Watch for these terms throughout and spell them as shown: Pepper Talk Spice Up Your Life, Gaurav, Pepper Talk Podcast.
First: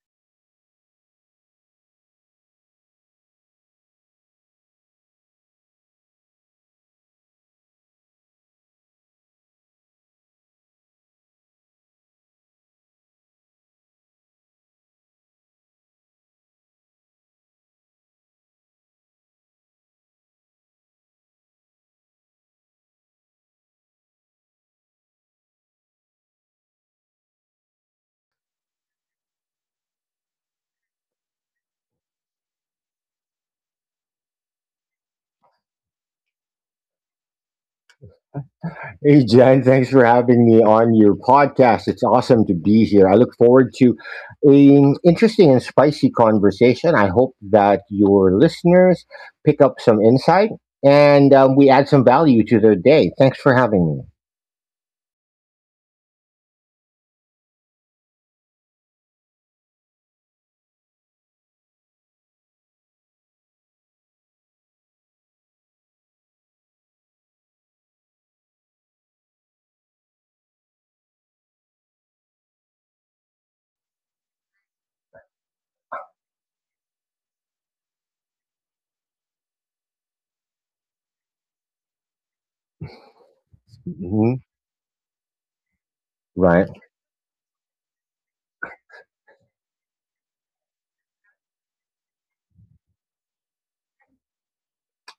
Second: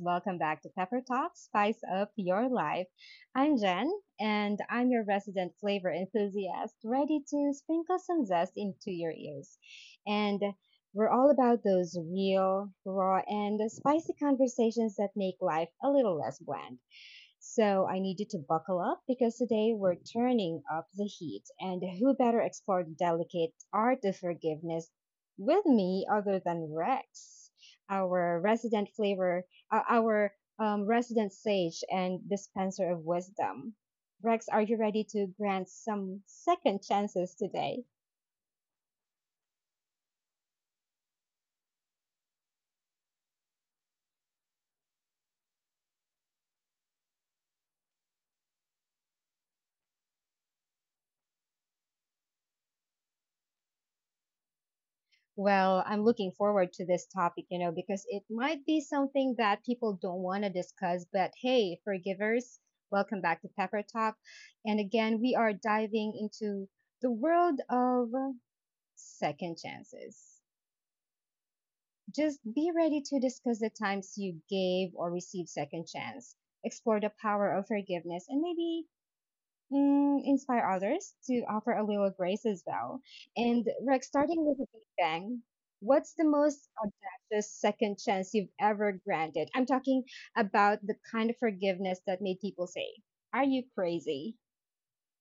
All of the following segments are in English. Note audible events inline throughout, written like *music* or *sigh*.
welcome back to Pepper Talk Spice Up Your Life. I'm Jen, and I'm your resident flavor enthusiast, ready to sprinkle some zest into your ears. And we're all about those real, raw, and spicy conversations that make life a little less bland. So I needed to buckle up because today we're turning up the heat. And who better explore the delicate art of forgiveness with me other than Rex, our resident flavor, our resident sage and dispenser of wisdom? Rex, are you ready to grant some second chances today? Hey, Jen, thanks for having me on your podcast. It's awesome to be here. I look forward to an interesting and spicy conversation. I hope that your listeners pick up some insight and we add some value to their day. Thanks for having Well, I'm looking forward to this topic, because it might be something that people don't want to discuss. But hey, forgivers, welcome back to Pepper Talk. And again, we are diving into the world of second chances. Just be ready to discuss the times you gave or received second chance, explore the power of forgiveness, and maybe inspire others to offer a little grace as well. And Rex, me. Hmm. starting with a big bang, what's the Right. most audacious second chance you've ever granted? I'm talking about the kind of forgiveness that made people say, "Are you crazy?"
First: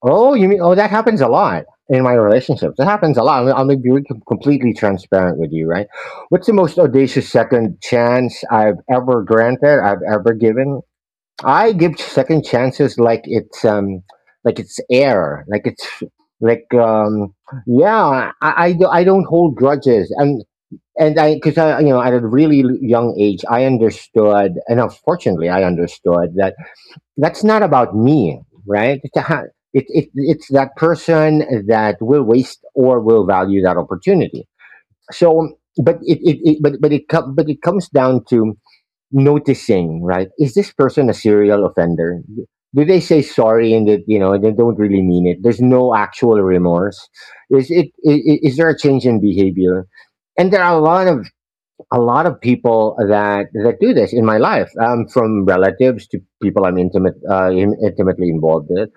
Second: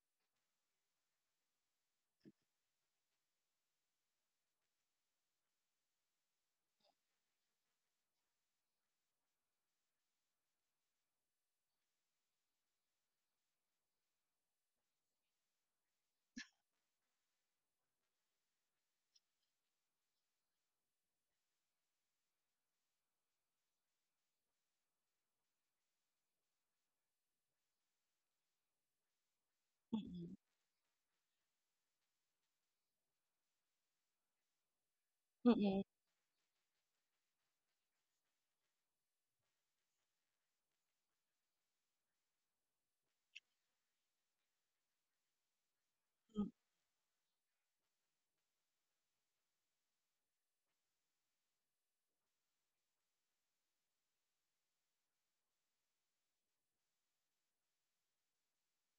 Oh, you mean, oh, that happens a lot in my relationships. That happens a lot. I'll be really completely transparent with you, right? What's the most audacious second chance I've ever granted, I've ever given? I give second chances like it's like it's air, like it's like um yeah, I don't hold grudges, and I, because I, you know, at a really young age I understood, and unfortunately I understood that that's not about me, right? It, Mm-mm. it's that person that will waste or will value that opportunity. So, Mm-mm. but it but it com- but it comes down to noticing, right? Is this person a serial offender? Do they say sorry and, that you know, they don't really mean it? There's no actual Mm-mm. remorse. Is there a change in behavior? And there are a lot of people that do this in my life, from relatives to people I'm intimately involved with.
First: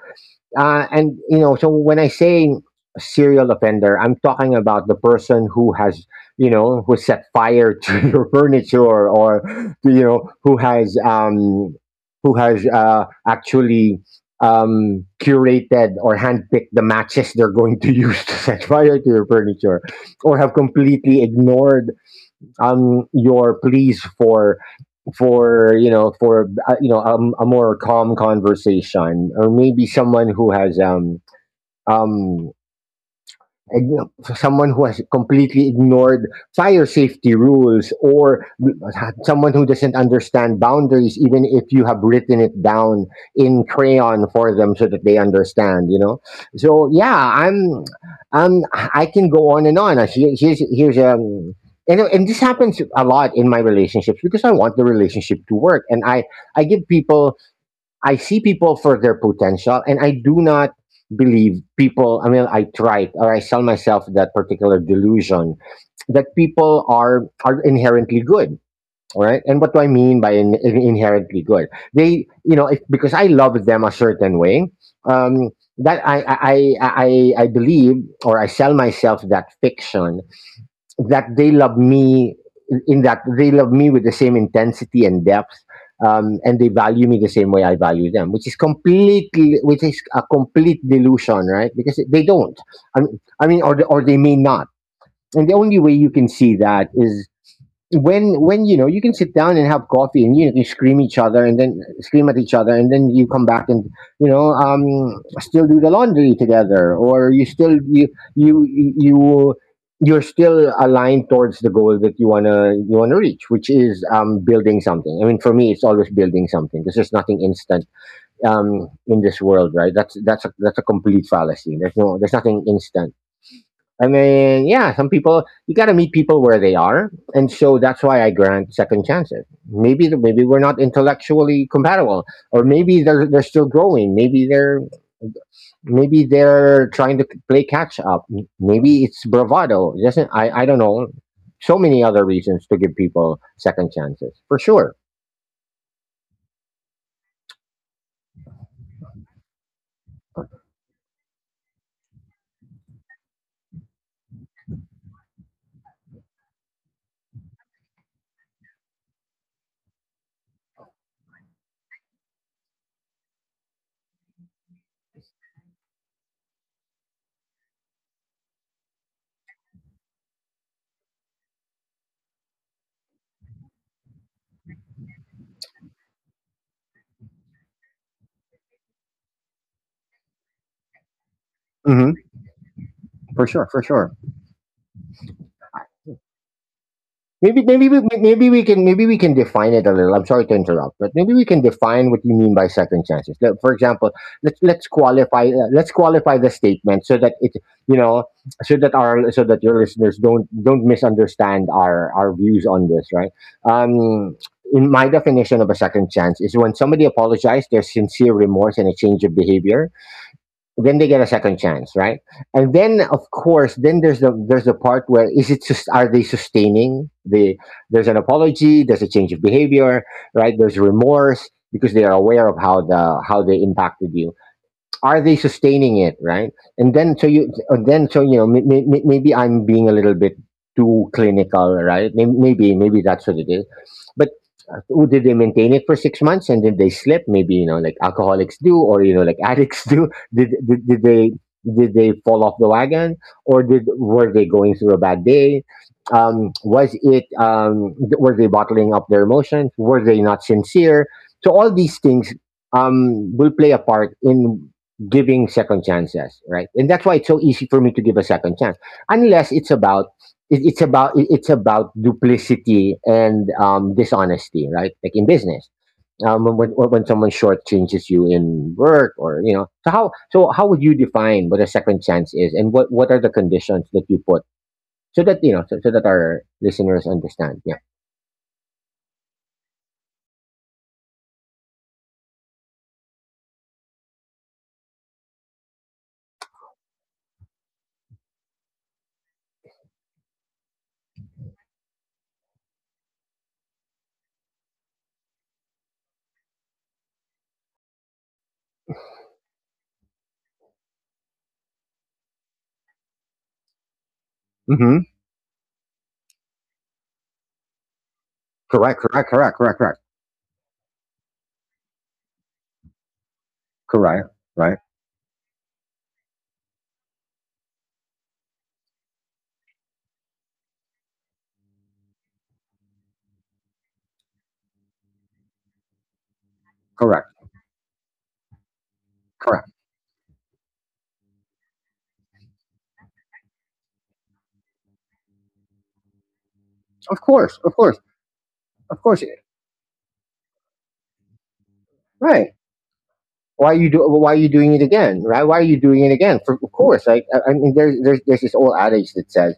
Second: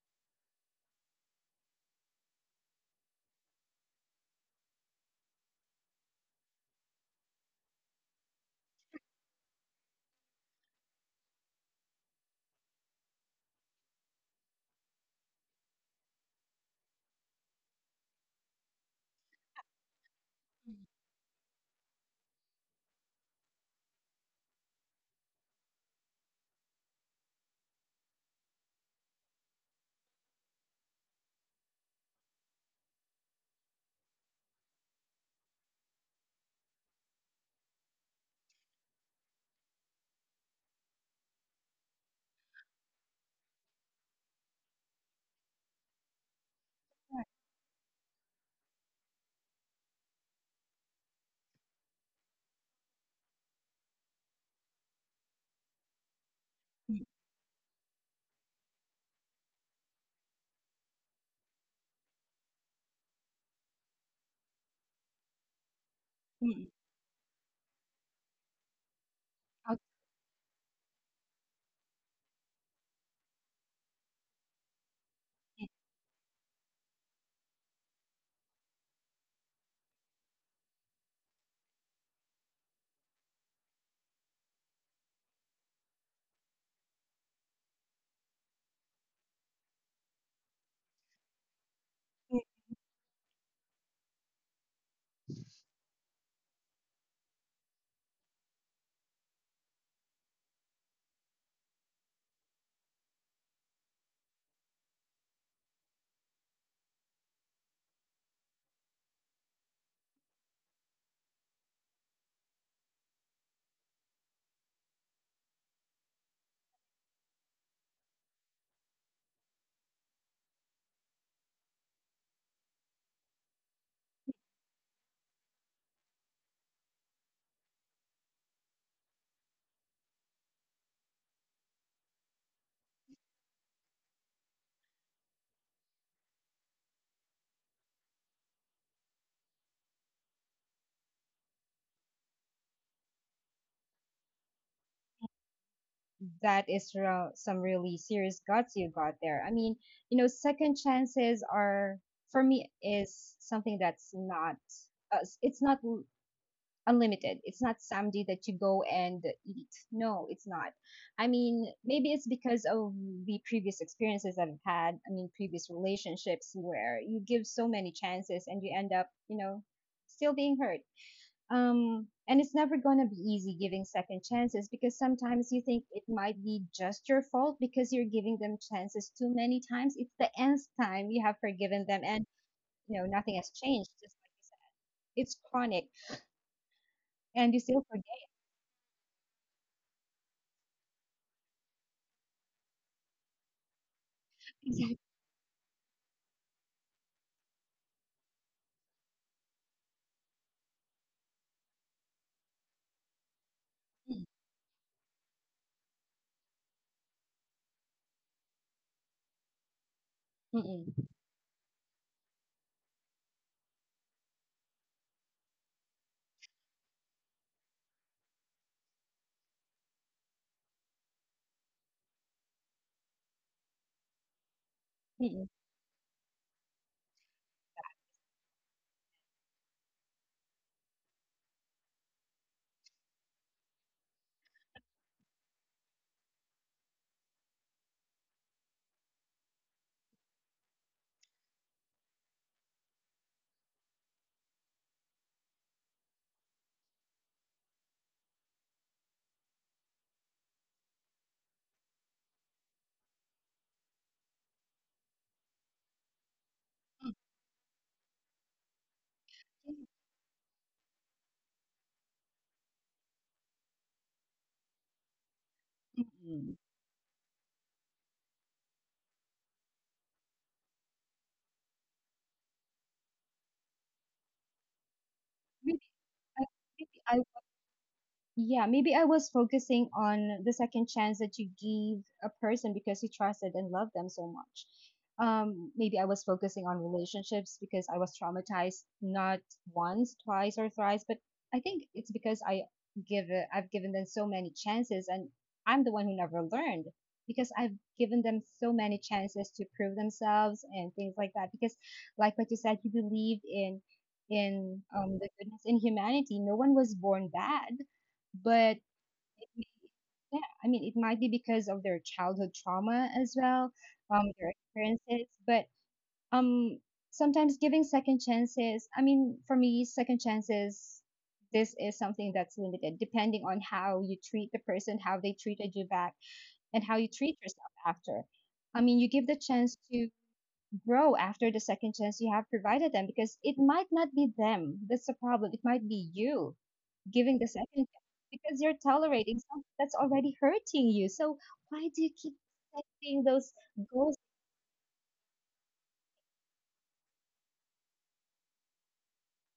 And, you know, so when I say serial offender, I'm talking about the person who has, you know, who set fire to *laughs* your furniture, or, you know, who has actually curated or handpicked the matches they're going to *laughs* use to set fire to your furniture, or have completely ignored, your pleas for, a more calm conversation, or maybe someone who has um igno- someone who has completely ignored fire safety rules, or someone who doesn't understand boundaries even if you have written it down in crayon for them so that they understand, you know. So yeah, um I can go on and on. Here's and, this happens a lot in my relationships because I want the relationship to work, and I give Mm-mm. people, I see people for their potential, and I do not believe people. I mean, I try it, or I sell myself that particular delusion that people are inherently good. All right? And what do I mean by inherently good? They, you know, if, because I love them a certain way, um, that I I believe, or I sell myself that fiction that they love me, in that they love me with the same intensity and depth, and they value me the same way I value them, which is a complete delusion, right? Because they Okay. don't. I mean, or they may not. And the only way you can see that is when you know, you can sit down and have coffee and you scream each other, and then scream at each other, and then you come back and, you know, still do the laundry together, or you still you you you you're still aligned towards the goal that you wanna reach, which is, building something. I mean, for me, it's always building something because there's nothing instant, in this world, right? That's a complete fallacy. There's nothing instant. I mean, yeah, some people, you got to meet people where they are, and so that's why I grant second chances. Maybe we're not intellectually compatible, or maybe they're still growing. Maybe they're trying to play catch up. Maybe it's bravado. It doesn't. I? I don't know. So many other reasons to give people second chances, for sure. That is real, some really serious guts you got there. I mean, second chances are for me is something that's not it's not unlimited. It's not something that you go and eat. No, it's not. I mean, maybe it's because of the previous experiences I've had. I mean, previous relationships where you give so many chances and you end up, still being hurt. And it's never going to be easy giving second chances because sometimes you think it might be just your fault because you're giving them chances too many times. It's the nth time you have forgiven them Hmm. and nothing For has sure, for changed. sure. Just like you said, it's chronic and Maybe you still forget. Maybe we can define it a little. I'm sorry to interrupt, but maybe we can define what you mean by second chances. Like, for example, let's *laughs* let's Exactly. qualify, let's qualify the statement, so that it, you know, so that your listeners don't misunderstand our views on this, right? Um, in my definition, of a second chance is when somebody apologized, there's sincere remorse and a change of behavior, Mm, then they mm, get a second chance, right? And then, of course, then there's the part where, are they sustaining the, there's an apology, there's a change of behavior, right? There's remorse because they are aware of how they impacted you. Are they mm. sustaining it, right? And then, so you, and then so, you know, maybe I'm being a little bit too clinical, right? Maybe that's what it is, but who, did they maintain it for 6 months and then they slip? Maybe, you know, like alcoholics do, or you know, like *laughs* addicts do. Did they, did they fall off the wagon, or did, were they going through a bad day? Was it, were they bottling up their emotions? Were they not sincere? So all these things, will play a part in giving second chances, right? And that's why it's so easy for me to give a second chance, unless it's about, it's about duplicity and, dishonesty, right? Like in business, Mm, mm. when when someone shortchanges you in work, or you know. So how would you define what a second chance is, and what are the conditions that you put, so that you know, so, Maybe so that our I maybe listeners I understand? Yeah. yeah, maybe I was focusing on the second chance that you give a person because you trusted and loved them so much. Maybe I was focusing on relationships because I was traumatized not once, twice, or thrice, but I think it's because I I've given them so many chances, and I'm the one who never learned because I've given them so many chances to prove themselves and things like that. Because, like what you said, you believed in Mm-hmm. The goodness in humanity. No one was born bad but Correct. Correct. Correct. Correct. Correct. yeah, I mean, it might be because of their childhood trauma as well, Correct. Their Right. experiences. But um, sometimes giving second chances, I mean, for me, second chances, this is something that's limited depending on how you treat the person, how they treated you back, and how you Correct. treat yourself after. I mean, you give the Correct. chance to grow after the second chance you have provided them because it might not be them. That's the problem. It might be you Of giving the course. Of second course. time because you're Of course. tolerating something that's already hurting you. So why do you keep Right. setting those Why you do? goals? Why are you doing it again? Right? Why are you doing it again? For, of course. Like I mean, there's this old adage that says,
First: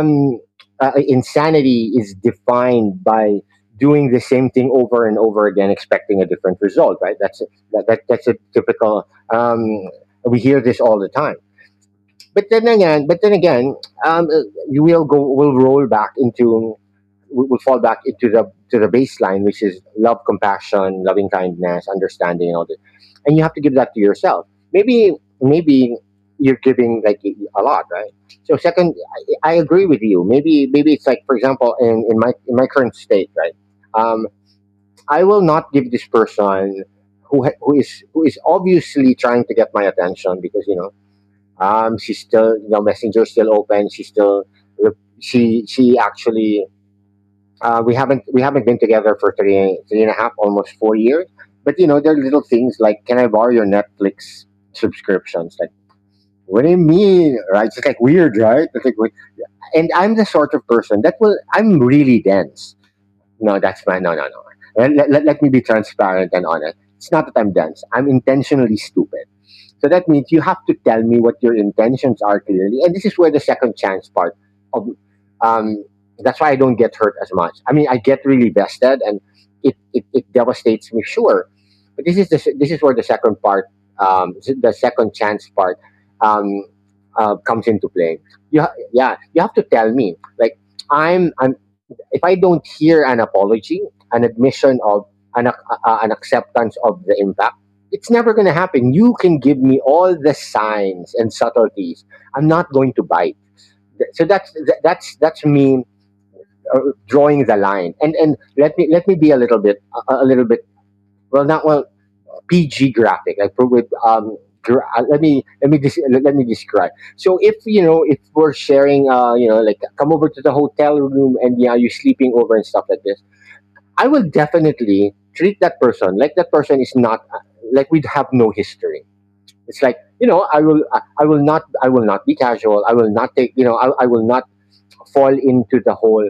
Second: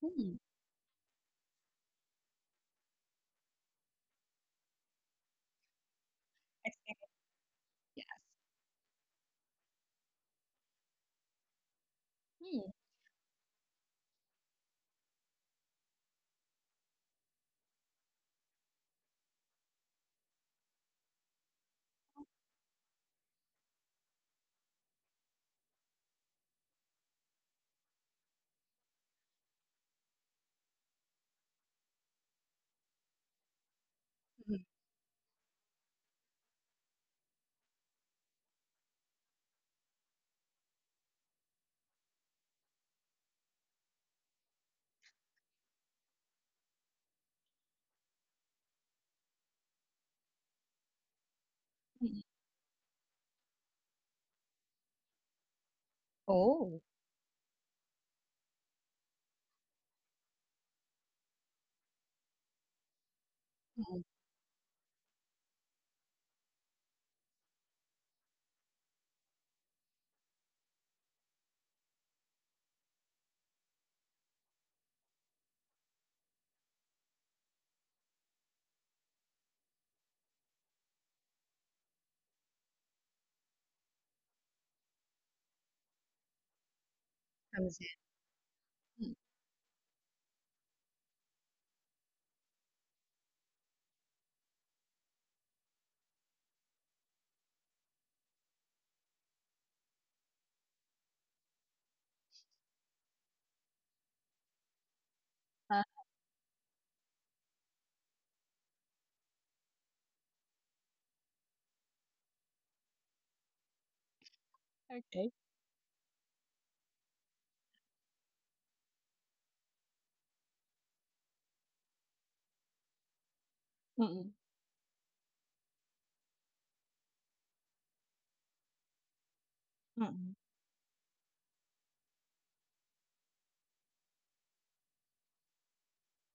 Hmm. Insanity is defined by doing the same thing over and over again, expecting a different result. Expect- Right? That's a, Yes. that's a typical. Um, we hear this all the time. Hmm. But then again, um, uh, you will go, will roll back into, we will fall back into the, to the baseline, which is love, compassion, loving kindness, understanding, and all that. And you have to give that to yourself. Maybe maybe you're giving like a lot, right? So second, I agree with you. Maybe it's like, for example, in my current state, right? Um, Mhm. I will not give this person, who is obviously trying to get my attention because, you know, she's still, you know, Messenger's still open. She's still, she actually, we haven't been together for three and a half, almost 4 years. But you know, there are Mhm. little things like, can I borrow your Netflix subscriptions? Like, what do you Oh, mean, right? It's like weird, right? It's like, wait. And I'm the sort of person that will, I'm really dense. No, that's my, mhm. no no no. Let me be transparent and honest. It's not that I'm dense. I'm intentionally stupid. So that means you have to tell me what your intentions are clearly. And this is where the second chance part of, um, that's why I don't get hurt as much. I mean, I get really vested, and it devastates me, sure. But this is the this is where the second part, the second chance part, um, comes Comes in. into play. Hmm. Yeah, you have to tell me, like, I'm, if I don't hear an apology, an admission of, an, ac- an acceptance of the impact, it's never going to happen. You can give me all the signs and subtleties. I'm not going to bite. Th- So that's th- That's Uh, me, uh, drawing the line. And, let me, be a little bit, a little bit, well, not well, PG graphic, like, let okay. me, let me describe. So, if you know, if we're sharing, uh, you know, like, come over to the hotel room and yeah, you're sleeping over and stuff like this, I will Mm-mm. definitely treat that person like that person is not, like we have no history. It's like, you Mm-mm. know, I will not be casual. I will not take, you know, I will not fall into the whole,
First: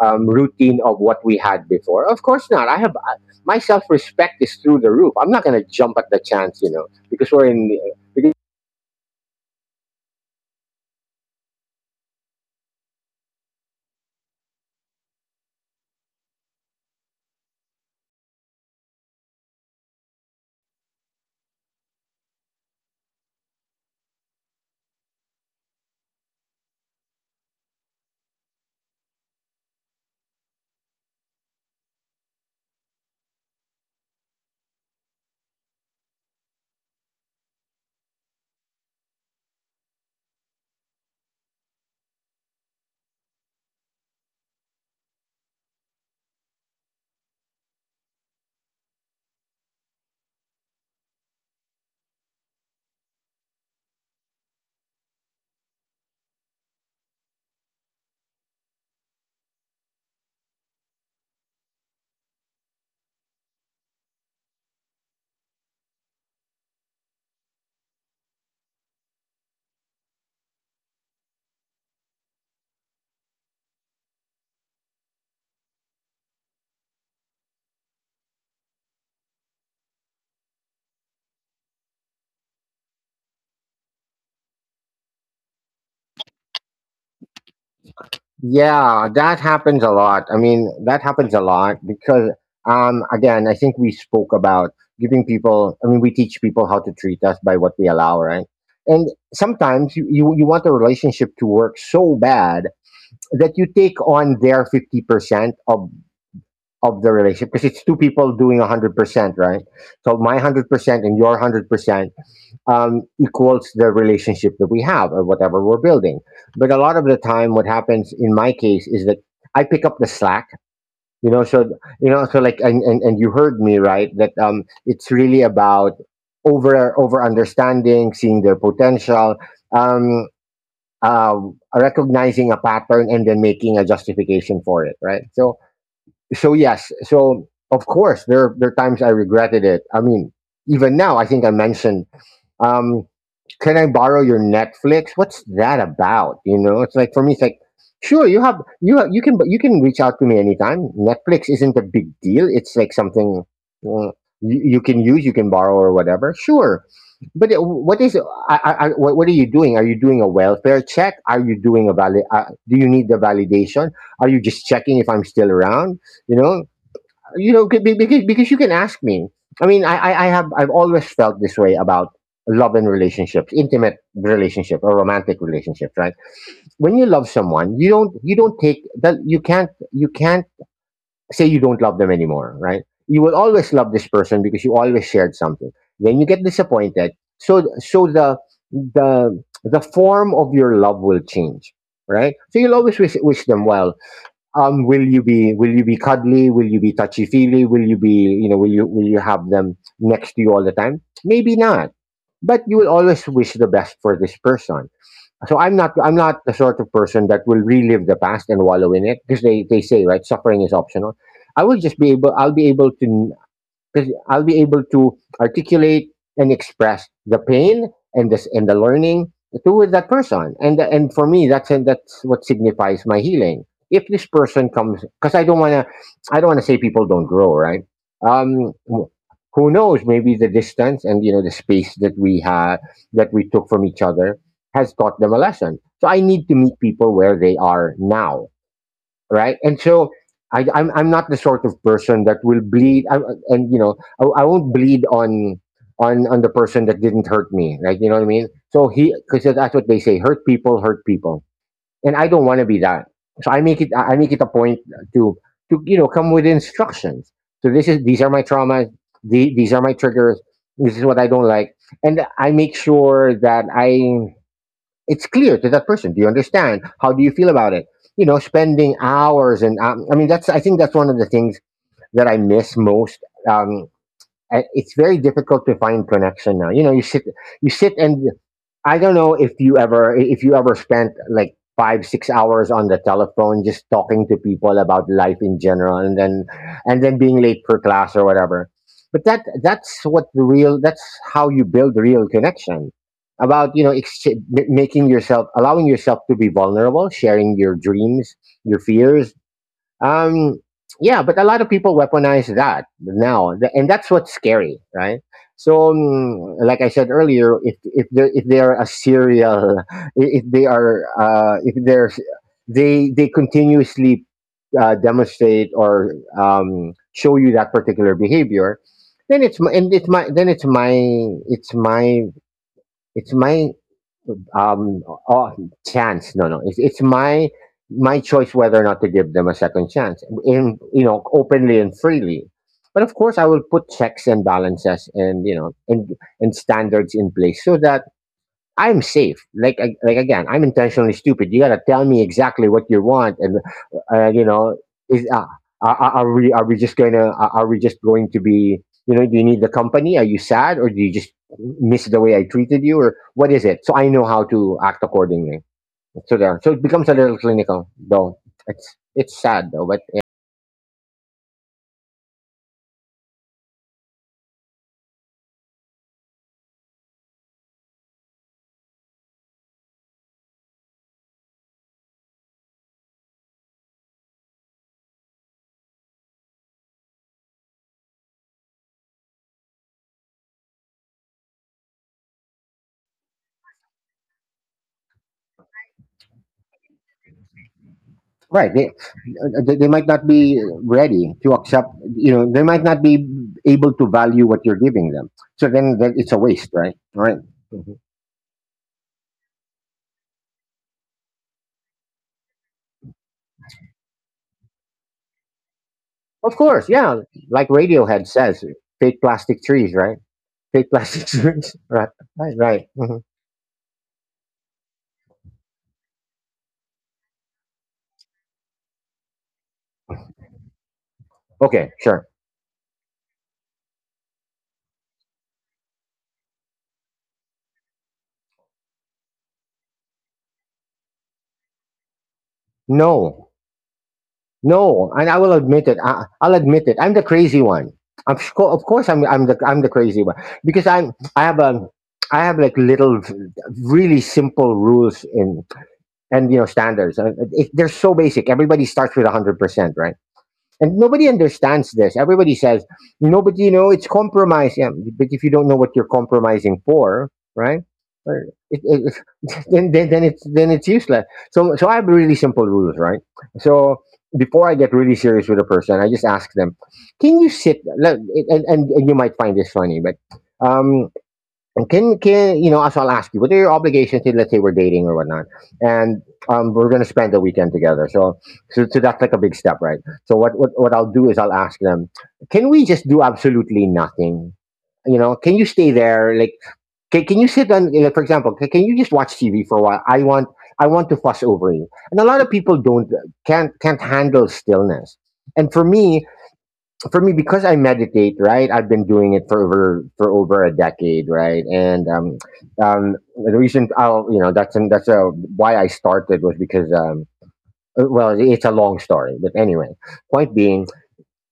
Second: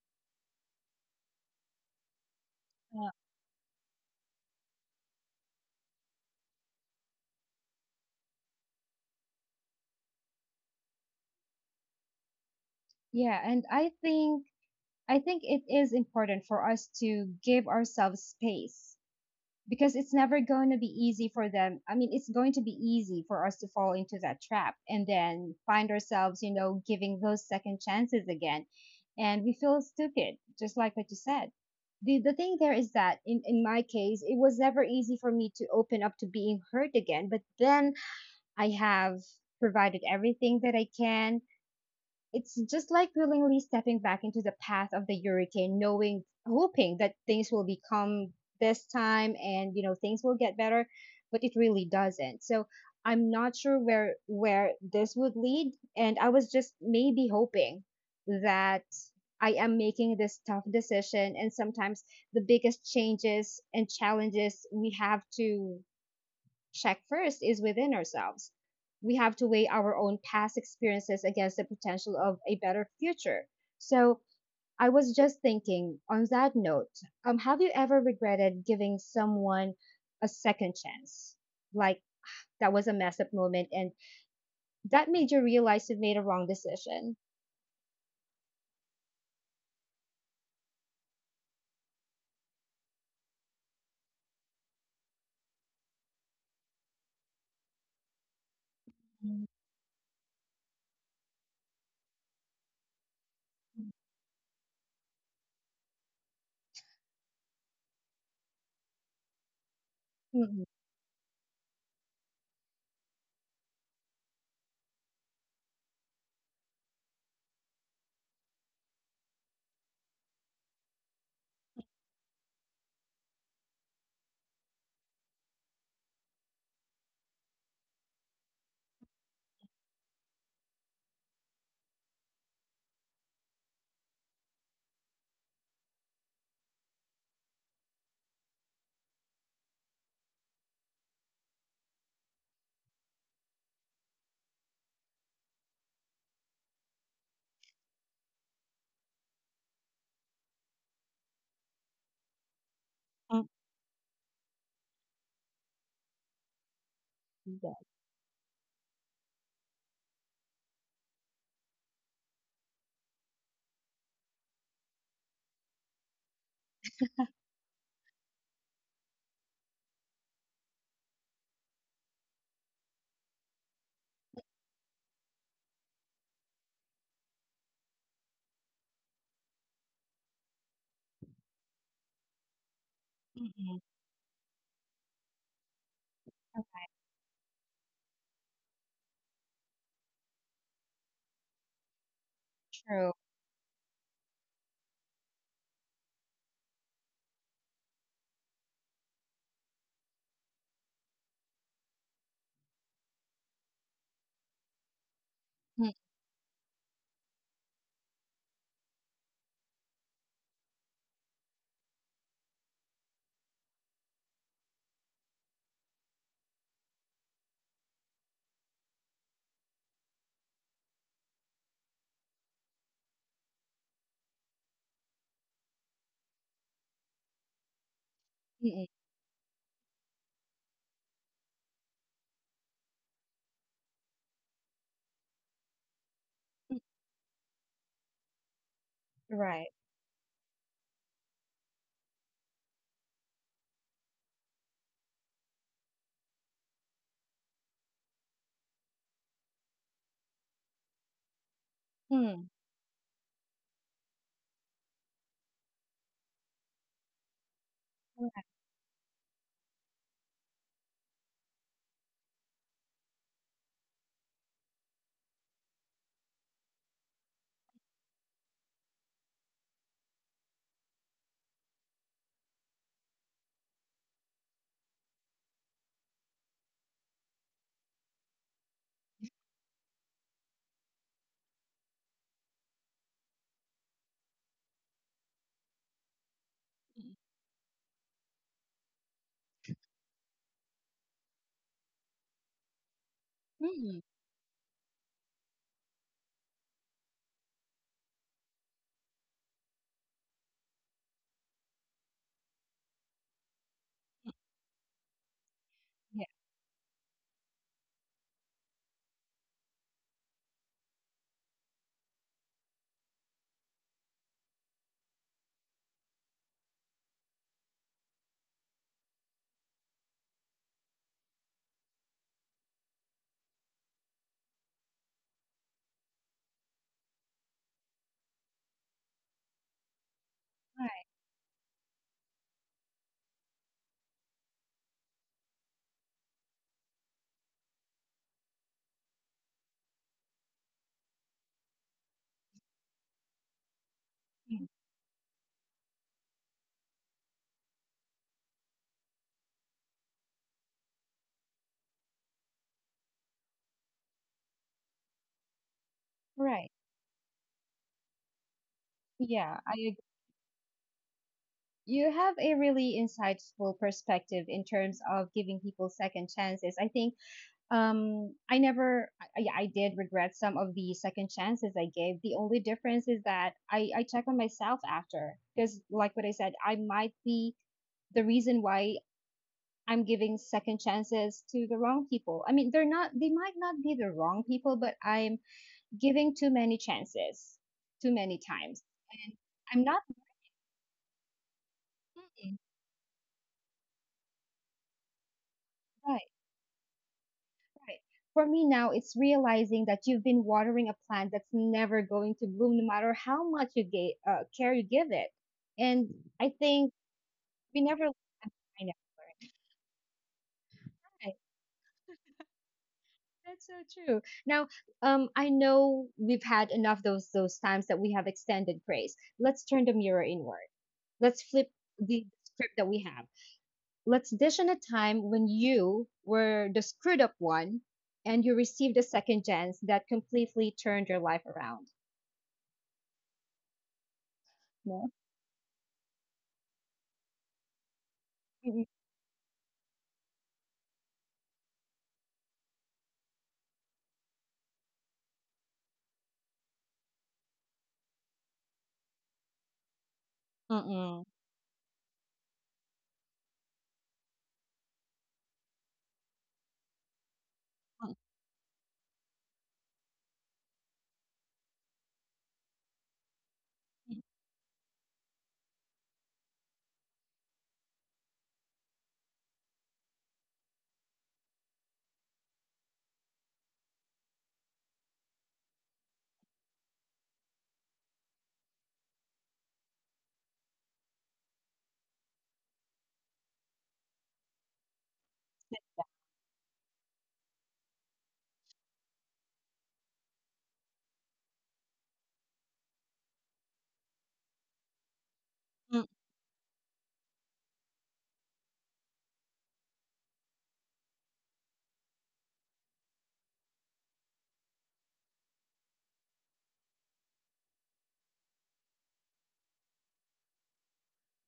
routine of what we had before. Of course not. Uh, My self respect is through the roof. I'm not gonna jump at the chance, you know, because we're in, yeah, and I think it is important for us to give ourselves space because it's never going to be easy for them. I mean, it's going to be easy for us to fall into that trap and then find ourselves, giving those second chances again. And we feel stupid, just like what you said. The thing there is that in my case, it was never easy for me to open up to being hurt again. But then I have provided everything that I can. It's just like willingly stepping back into the path of the hurricane, knowing, hoping that things will become this time and things will get better, but it really doesn't. So I'm not sure where this would lead, and I was just maybe hoping that I am making this tough decision, and sometimes the biggest changes and challenges we have to check first is within ourselves. We have to weigh our own past experiences against the potential of a better future. So, I was just thinking on that note, have you ever regretted giving someone a second chance? Like that was a messed up moment and that made you realize you've made a wrong decision. Yeah, that happens a lot. I mean, that happens a lot because I think we spoke about giving people. I mean, we teach people how to treat us by what we allow, right? And Mm, sometimes you want a relationship to work so bad that you take on their 50% of the relationship because it's two people doing 100%, right? So my mm, 100% and your 100% equals the relationship that we have or whatever we're building. But a lot of the time, what happens in my case is that I pick up the slack. So and you heard me right that it's really about over understanding, seeing their potential. Um, uh, Recognizing a pattern and then making a justification for it, right? So yes, so of course there are times I regretted it. I mean, even now I think I mentioned. Um, can I borrow your Netflix? What's that about? You know, it's like for me, it's like, sure, you can reach out to me anytime. Netflix isn't a big deal. It's like something mm. uh, you, you can use, you can borrow or whatever. Sure, but Yeah. what is what are you doing? Are you doing a welfare check? Are you doing a valid? Do you need the validation? Are you just checking if I'm still around? You know, you know because you can ask me. I mean, I've always felt this way about love and relationships, intimate relationship or romantic relationships, right? When you love someone, you don't take that. You can't say you don't love them anymore, right? You will always Mm-mm, love this person because you always shared something. When you get disappointed, so the form of your love will change, right? So you'll always true. wish, wish them well. Will you be, will you be cuddly? Will you be touchy feely? Will you be, you know, will you have them next to you all the time? Maybe not, but you will always wish the best for this person. So I'm not Mm. I'm not the sort of person that will relive the past and wallow in it, because they say, right, suffering is optional. I'll be able to, because I'll be able to articulate and express the pain and this and the learning to that person. And for me, that's what signifies my healing. If this person comes, because I don't want to say people don't grow, right? Mm-mm, Who knows? Maybe the distance and, you know, the space that we had, that we took from each other, has taught them a lesson. So I need to meet people where they are now, right? right. And so I'm not the sort of person that will bleed. I, and you know, I won't bleed on on the person that didn't hurt me, right? You know what I mean? So he, because that's what they say: hurt people, hurt people. And I don't Mm, want to be that. So I make it a point to to, you know, come with instructions. So this is these are my traumas. These are my triggers. This is what I don't like, and I make sure that I it's clear to that person. Do you understand? How do you feel about it? You know, spending hours and, that's, I think, that's one of the things that I miss most. um, it's very difficult to find connection now. You know, you sit, and I don't know if you ever spent like five, 6 hours on the telephone just talking to people about life in general, and mm, then being late for class or whatever. But that's what the real, that's how you build real connection. About, you know, mm, making yourself, allowing yourself to be vulnerable, sharing your dreams, your fears, um, yeah, but a lot of people weaponize that now, and that's what's scary, right? So, yeah. Like I said earlier, if if they are a serial, *laughs* if they are if they're, they continuously demonstrate or show you that particular behavior, then it's my and it's my then it's my it's my it's my um oh, chance no no it's it's my, my choice whether or not to give them a second chance in, you Right. know, openly and freely. But of course I will put checks and balances and, you know, and standards in place so that I'm safe. Like like again, I'm intentionally stupid. You gotta tell me exactly what you want, and you Mm. know, is are we are we just gonna are we just going to be, you know? Do you need the company? Are you sad, or do you just miss the way I treated you, or what is it? So I know how to act accordingly. So there, Right. so it becomes a little clinical, though. It's Yeah. sad though, I but. you have a really insightful perspective in terms of giving people second chances. I think I never, yeah, I did regret some of the second chances I gave. The only difference is that I check on myself after because, like what I said, I might be the reason why I'm giving second chances to the wrong people. I mean, they're not, they might not be the wrong people, but I'm giving too many chances too many Right. times. And I'm They not. might not be ready to accept, you know, Mm, they might not be able to value what you're giving them. So then that, right. it's a waste, right? Right. Mhm. Right. For me now, it's realizing that you've been watering a plant that's never going to bloom, no matter how much you care you give it. And I Of course. think Yeah. Like we never. Radiohead I says, know. fake plastic trees, right? Fake plastic *laughs* Right. trees. Right. Right. Right. Mhm. That's so true. Now, I know we've had enough those times that we have extended praise. Let's turn the mirror inward. Let's flip Okay. Sure. the script that we have. Let's dish on a time when you were the screwed up one, and you received a second chance that completely turned your life around. No. No. No? And I will admit it. I'll admit it. I'm the crazy one. Of course I'm, I'm the crazy one because I have a, I have like little, really simple rules in and, you know, standards. They're so basic. Everybody starts with 100%, right? And Mm, nobody understands this. Everybody says, "No, but you know, it's compromise." Yeah, but if you don't know what you're compromising for, right? mm, or It, it, *laughs* then it's, then it's useless. So I have really simple rules, right? So before I get really serious with a person, I just ask them, "Can you sit?" Like, and you might find this funny, but, um, and can you know. So I'll ask you, what are your obligations? If, let's say we're dating or whatnot, and, we're gonna spend the weekend together. So, so that's like a big step, right? So what I'll do is I'll ask them, can we just do absolutely nothing? You know, can you stay there? Like, can you sit on? You know, for example, can you just watch TV for a while? I want to fuss over you. And a lot of people don't, can't handle stillness. And for mm, me, for me, because I meditate, right? I've been doing it for over a decade, right? and um the reason I'll you know that's a, why I started, was because, well, it's a long story, but anyway, point being,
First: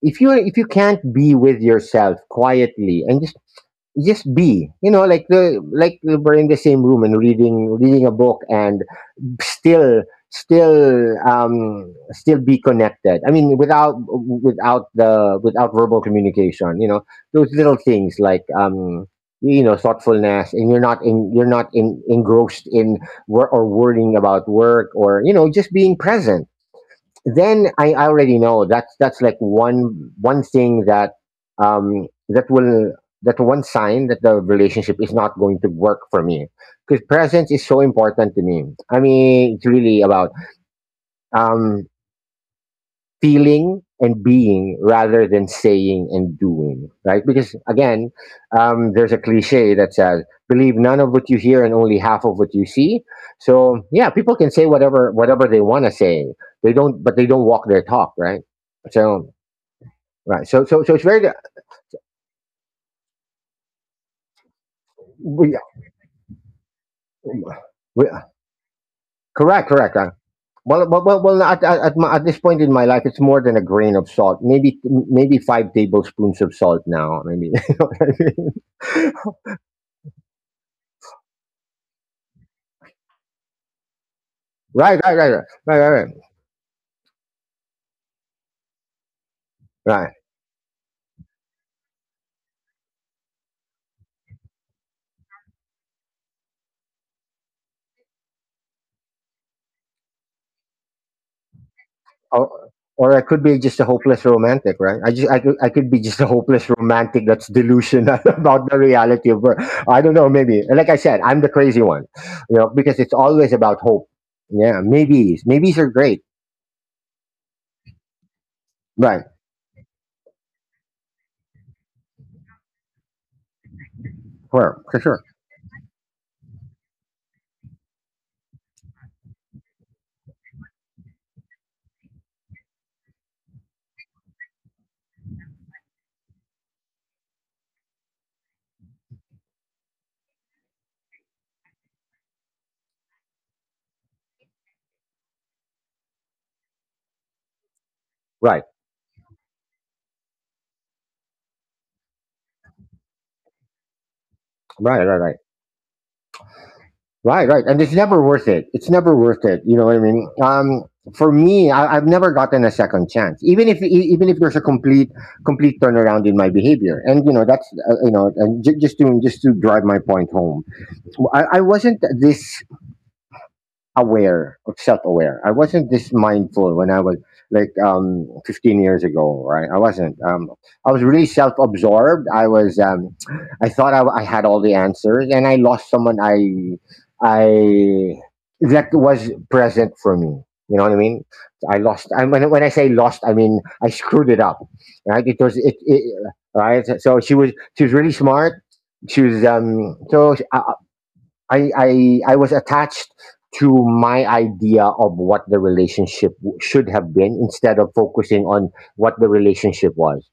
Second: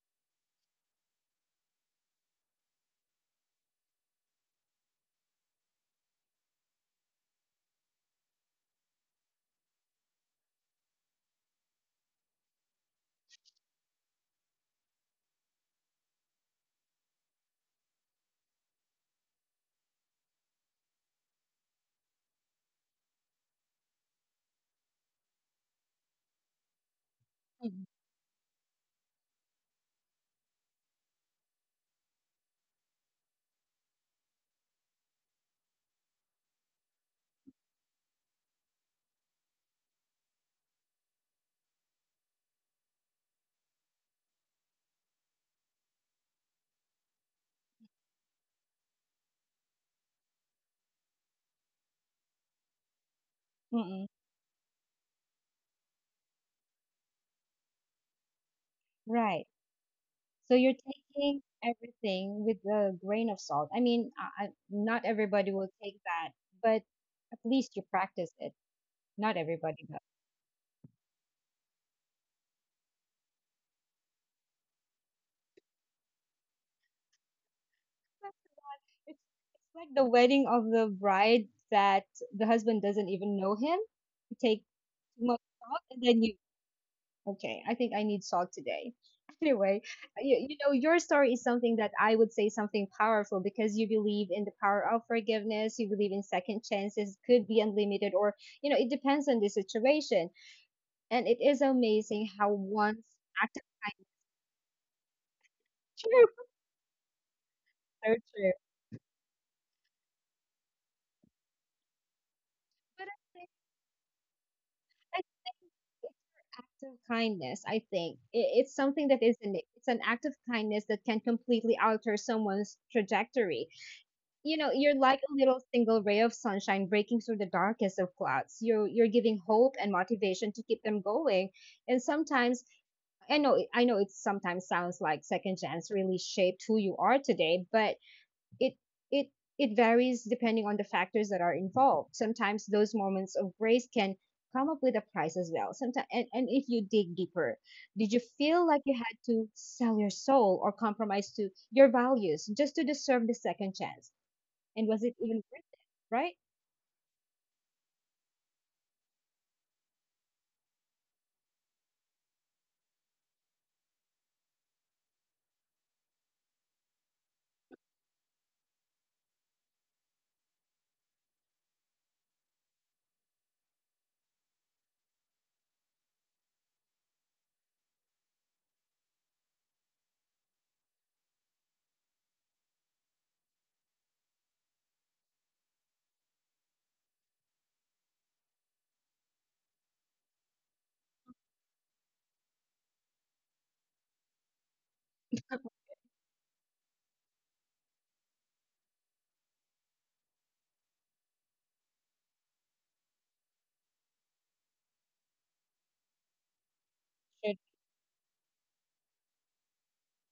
if you can't be with yourself quietly and just be, you know, like the like we're in the same room and reading a book and still, still be connected. I mean, without the, without verbal communication, you know, those little things like, you know, thoughtfulness, and you're not in, engrossed in wor- or worrying about work, or, you know, just being present. Then mm, I already know that's like one, one thing that, that will, that one sign that the relationship is not going to work for me, because presence is so important to me. I mean, it's really about, um feeling and being rather than saying and doing, right? Because again, there's a cliche that says, "Believe none of what you hear and only half of what you see." So mm, yeah, people can say whatever they want to say. They don't, but they don't walk their talk, right? So right. right, So so you're so it's very, taking everything with a grain of salt. I mean, not everybody we, will take that, but at least you we, practice it. Not correct, everybody correct. does. Well at, my, at this point in my life, it's more than a grain of salt. Maybe, maybe five tablespoons of salt now. Maybe. *laughs* It's, like, it's like the wedding of the bride that the husband doesn't even know him. You take Right, right, too right, much right, salt, right, and right. then you. Okay, I think I need salt today. *laughs* Anyway, Right. Your story is something that I would say something powerful because you believe in the power of forgiveness, you believe in second chances, could be unlimited, or it depends on the situation. And it is amazing or, how one's or I could be act. just a hopeless romantic right I just I could be *laughs* just a True, hopeless romantic that's so delusional *laughs* true. about the reality of work. I don't know, maybe like I said, I'm the crazy one, you know, because But it's I think, always about hope. Yeah, I think maybes are it's your great, act of kindness, I think. It's something that right? is an act of kindness that can completely alter someone's trajectory. for You're for like sure. a little single ray of sunshine breaking through the darkest of clouds. You're giving hope and motivation to keep them going. And sometimes, I know it sometimes sounds like second chance really shaped who you are today, but it it it varies depending on the factors that are involved. Sometimes those moments of grace can come up with a price as well. Sometimes, and if you dig deeper, did you Right, feel like you had to sell your soul or compromise to your values just to deserve the second chance, and was right, it right, right. even worth it, right? Right, right. And it's never worth it. It's never worth it. You know what I mean? For me, I've never gotten a second chance, even if even if there's a complete turnaround in my behavior. And you know, that's you know, and just to drive my point home, I wasn't this aware of self-aware. I wasn't this mindful when I was like 15 years ago, right? I wasn't I was really self-absorbed. I was I thought I had all the answers, and I lost someone. I that was present for me, you know what I mean? I lost I when, when I say lost, I mean I screwed it up, right? It was it. Right, so she was really smart. She was so I was attached to my idea of what the relationship should have been, Should. instead of focusing on what the relationship was.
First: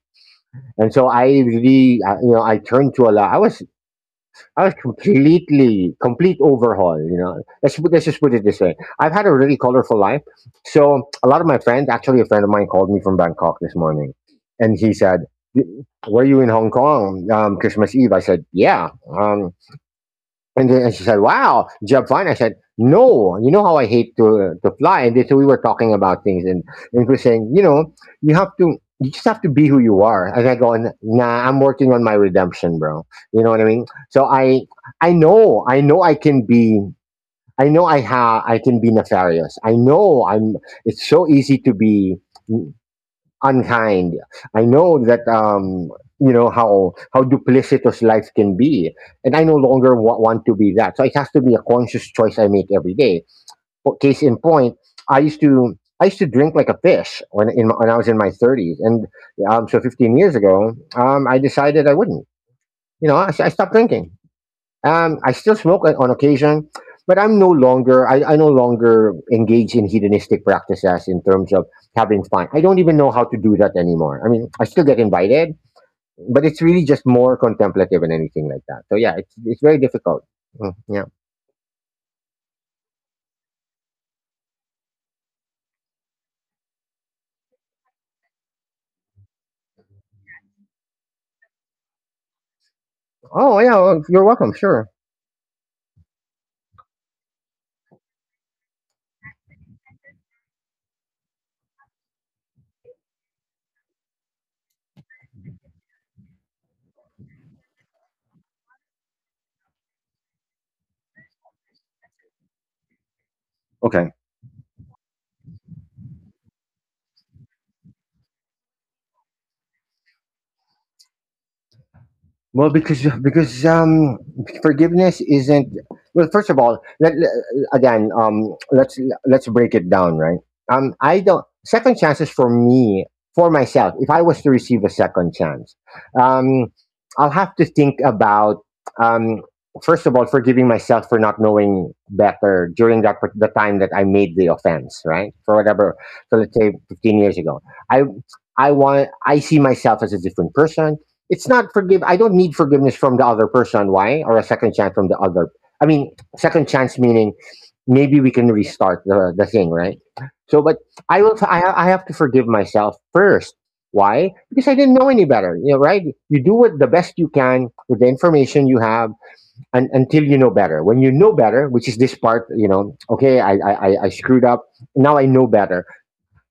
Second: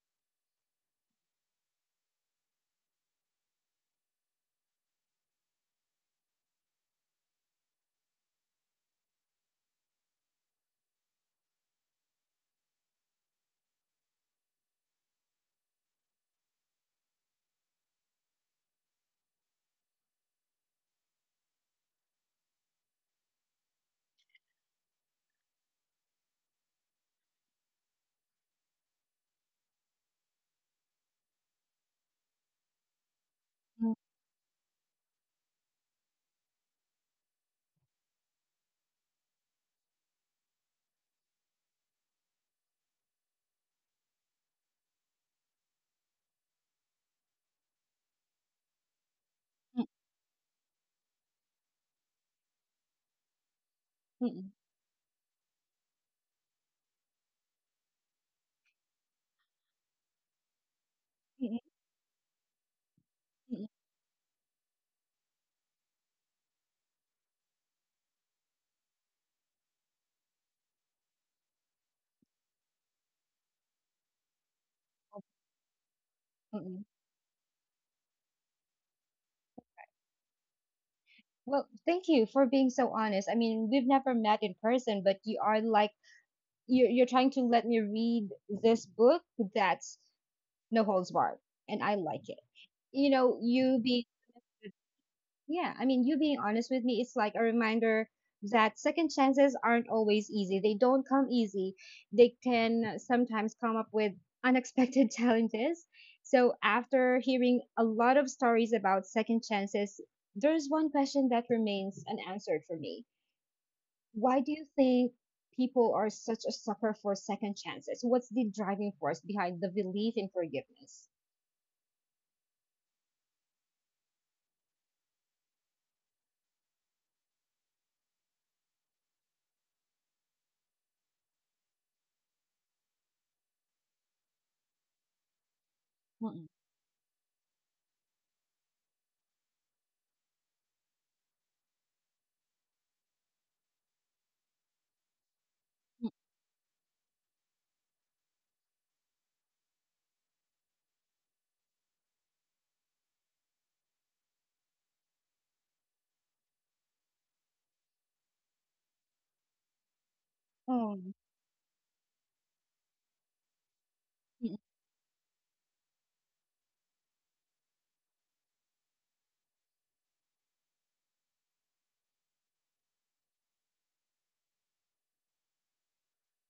And so I really, you know, I turned to a lot. I was completely, complete overhaul. You know, let's just put it this way. I've had a really colorful life. So a lot of my friends, actually, a friend of mine called me from Bangkok this morning, and he said, "Y- "Were you in Hong Kong Christmas Eve?" I said, "Yeah." Um, and then she said, "Wow, job fine." I said, "No, you know how I hate to fly." And then, so we were talking about things, and we're saying, you know, you just have to be who you are. And I go, "Nah, I'm working on my redemption, bro." You know what I mean? Mm, So I, I know I can be. I know I can be nefarious. I know I'm. It's so easy to be unkind. I know that you know how duplicitous life can be, and I no mm, longer want to be that. So it has to be a conscious choice I make every day. But case in mm-mm, point, I used to drink like a fish when I was in my thirties, and so 15 years ago, I mm-mm, decided I wouldn't. You know, I mm-mm, stopped drinking. I still smoke on occasion, but I'm no longer I no longer engage in hedonistic practices in terms of having fun. I don't even know how to do that anymore. I mean, I still get invited, but it's really mm-mm. just more contemplative and anything like that. So yeah, it's very difficult. Mm, yeah. Well, thank you for being so honest. I mean, we've never met in person, but you are like you're trying to let me read this book that's no holds barred, and I like it. You know, Oh yeah. you Well, being. you're welcome. Sure. Yeah, I mean, you being honest with me, it's like a reminder that second chances aren't always easy. They don't come easy. They can sometimes come up with unexpected *laughs* challenges. So, after hearing a lot of stories about second chances, there's one question that remains unanswered for me. Okay. Why do you think people are such a sucker for second chances? What's the driving force behind the belief in forgiveness? Well, because forgiveness isn't well. First of all, again, let's break it down, right? I don't second chances for me, for myself. If I was to receive a second chance, Mm-mm, um, I'll have to think about um, first of all forgiving myself for not knowing better during that the time that I made the offense, right? For whatever, mm. so let's say 15 years ago, I I want I see myself as a different person. It's not forgive. I don't need forgiveness from the other person. Why or a second chance from the other? I mean, second chance meaning maybe we can restart the thing, right? So but Oh, I have to forgive myself first. Why? mm-mm, Because I didn't know any better, you know, right? You do what the best you can with the information you have, and until you know better. When you know better, which is this part, you know, okay, I screwed up. Now I know better.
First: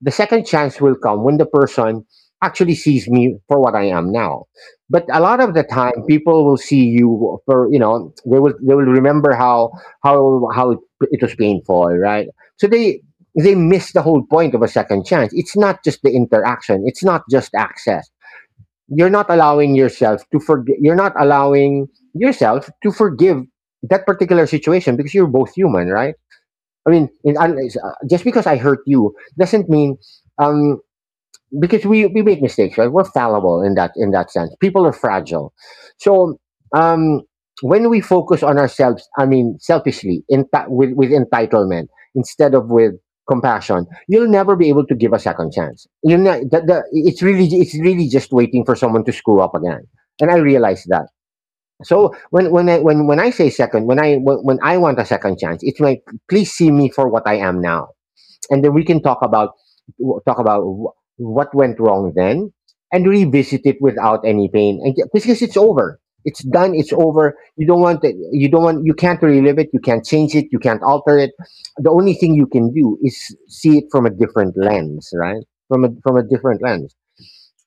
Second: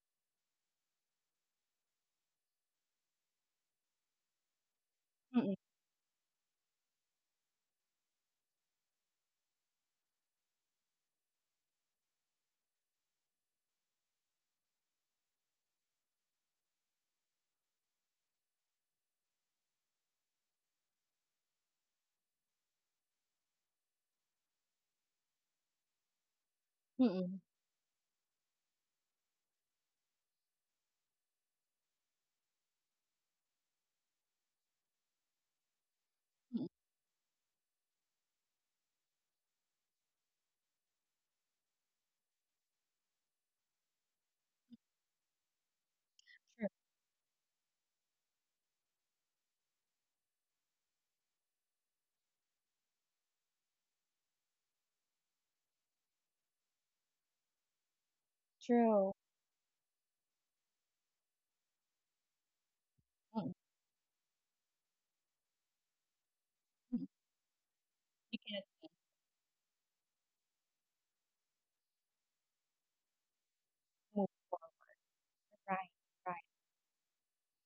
The second chance will come when the person actually sees me for what I am now. But a lot mm-mm, of the time, people will see you for you know they will remember how how it was painful, right? So they miss the whole point of a second chance. It's not just the interaction. It's not just access. You're not allowing yourself to forgive. You're not allowing yourself to forgive that particular situation because you're both human, right? I mean, mm-mm, just because I hurt you doesn't mean um, because we make mistakes, right? We're fallible in that sense. People are fragile. So mm-mm, um, when we focus on ourselves, I mean selfishly, in with entitlement instead of with compassion, you'll never be able to give a second chance. You know, it's really just waiting for someone to screw up again. And I realize that. So when I say second, when I want a second chance, it's like please see me for what I am now, and then we can true. Talk about what went wrong then, and True. revisit it without any pain, and because it's over. It's done. It's Mhm. over. You don't want it. You You don't can't want You can't relive it. You can't change it. You can't alter it. The only thing you can do is see it from a move. different lens, right? From a Right, right. different lens.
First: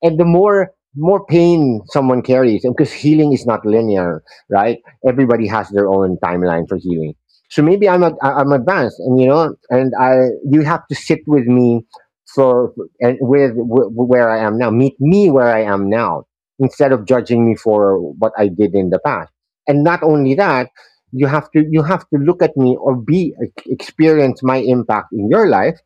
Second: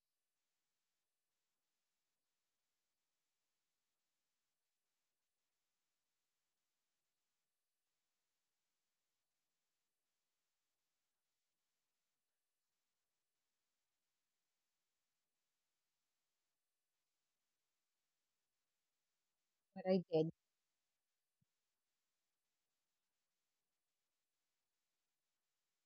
And the more pain someone carries, because healing is not linear, right? Everybody has their own timeline for healing. So maybe I'm advanced, and you know, and I you have to sit with me for and with where I am now. Meet me where I am now, instead of judging me for what I did in the past. And What I not did. only that, you have to look at me, or be like, experience my impact in your life,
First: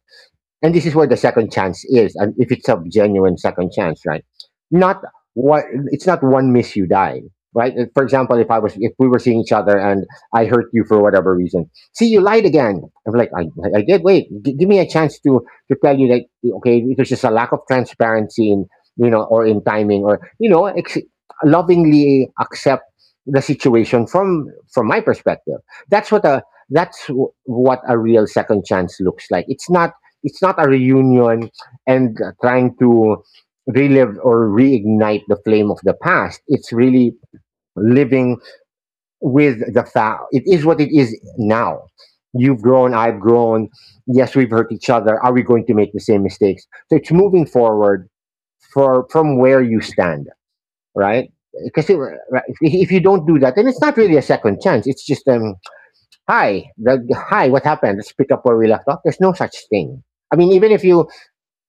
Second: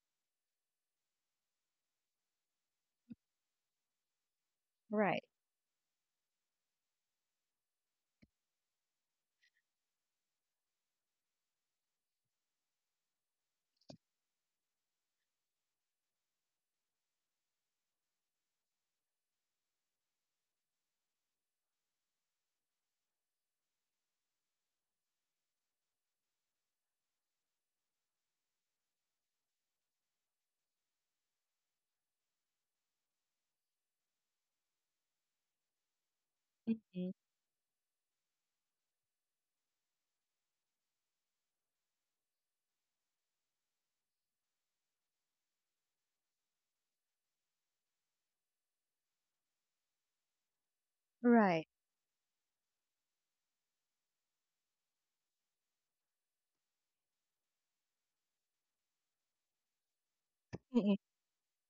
and this is where the second chance is. And if it's a genuine second chance, right? Not Right. what. It's not one miss you die, right? For example, if I was if we were seeing each other and I hurt you for whatever reason, see you lied again. I'm like, I did wait. Give me a chance to tell you that okay, it was just a lack of transparency in you know or in timing or you know lovingly accept the situation from my perspective. That's what a that's what a real second chance looks like. It's not a reunion and trying to relive or reignite the flame of the past. It's Mhm. really living with the fact it is what it is now. You've grown, I've grown. Yes, we've hurt each other. Are we going to make the same mistakes? So it's moving forward for from where you stand, right? Right. Because *laughs* if you don't do that, then it's not really a second chance. It's just hi, hi, what happened? Let's pick up where we left off. There's no such thing. I mean, Mm-mm.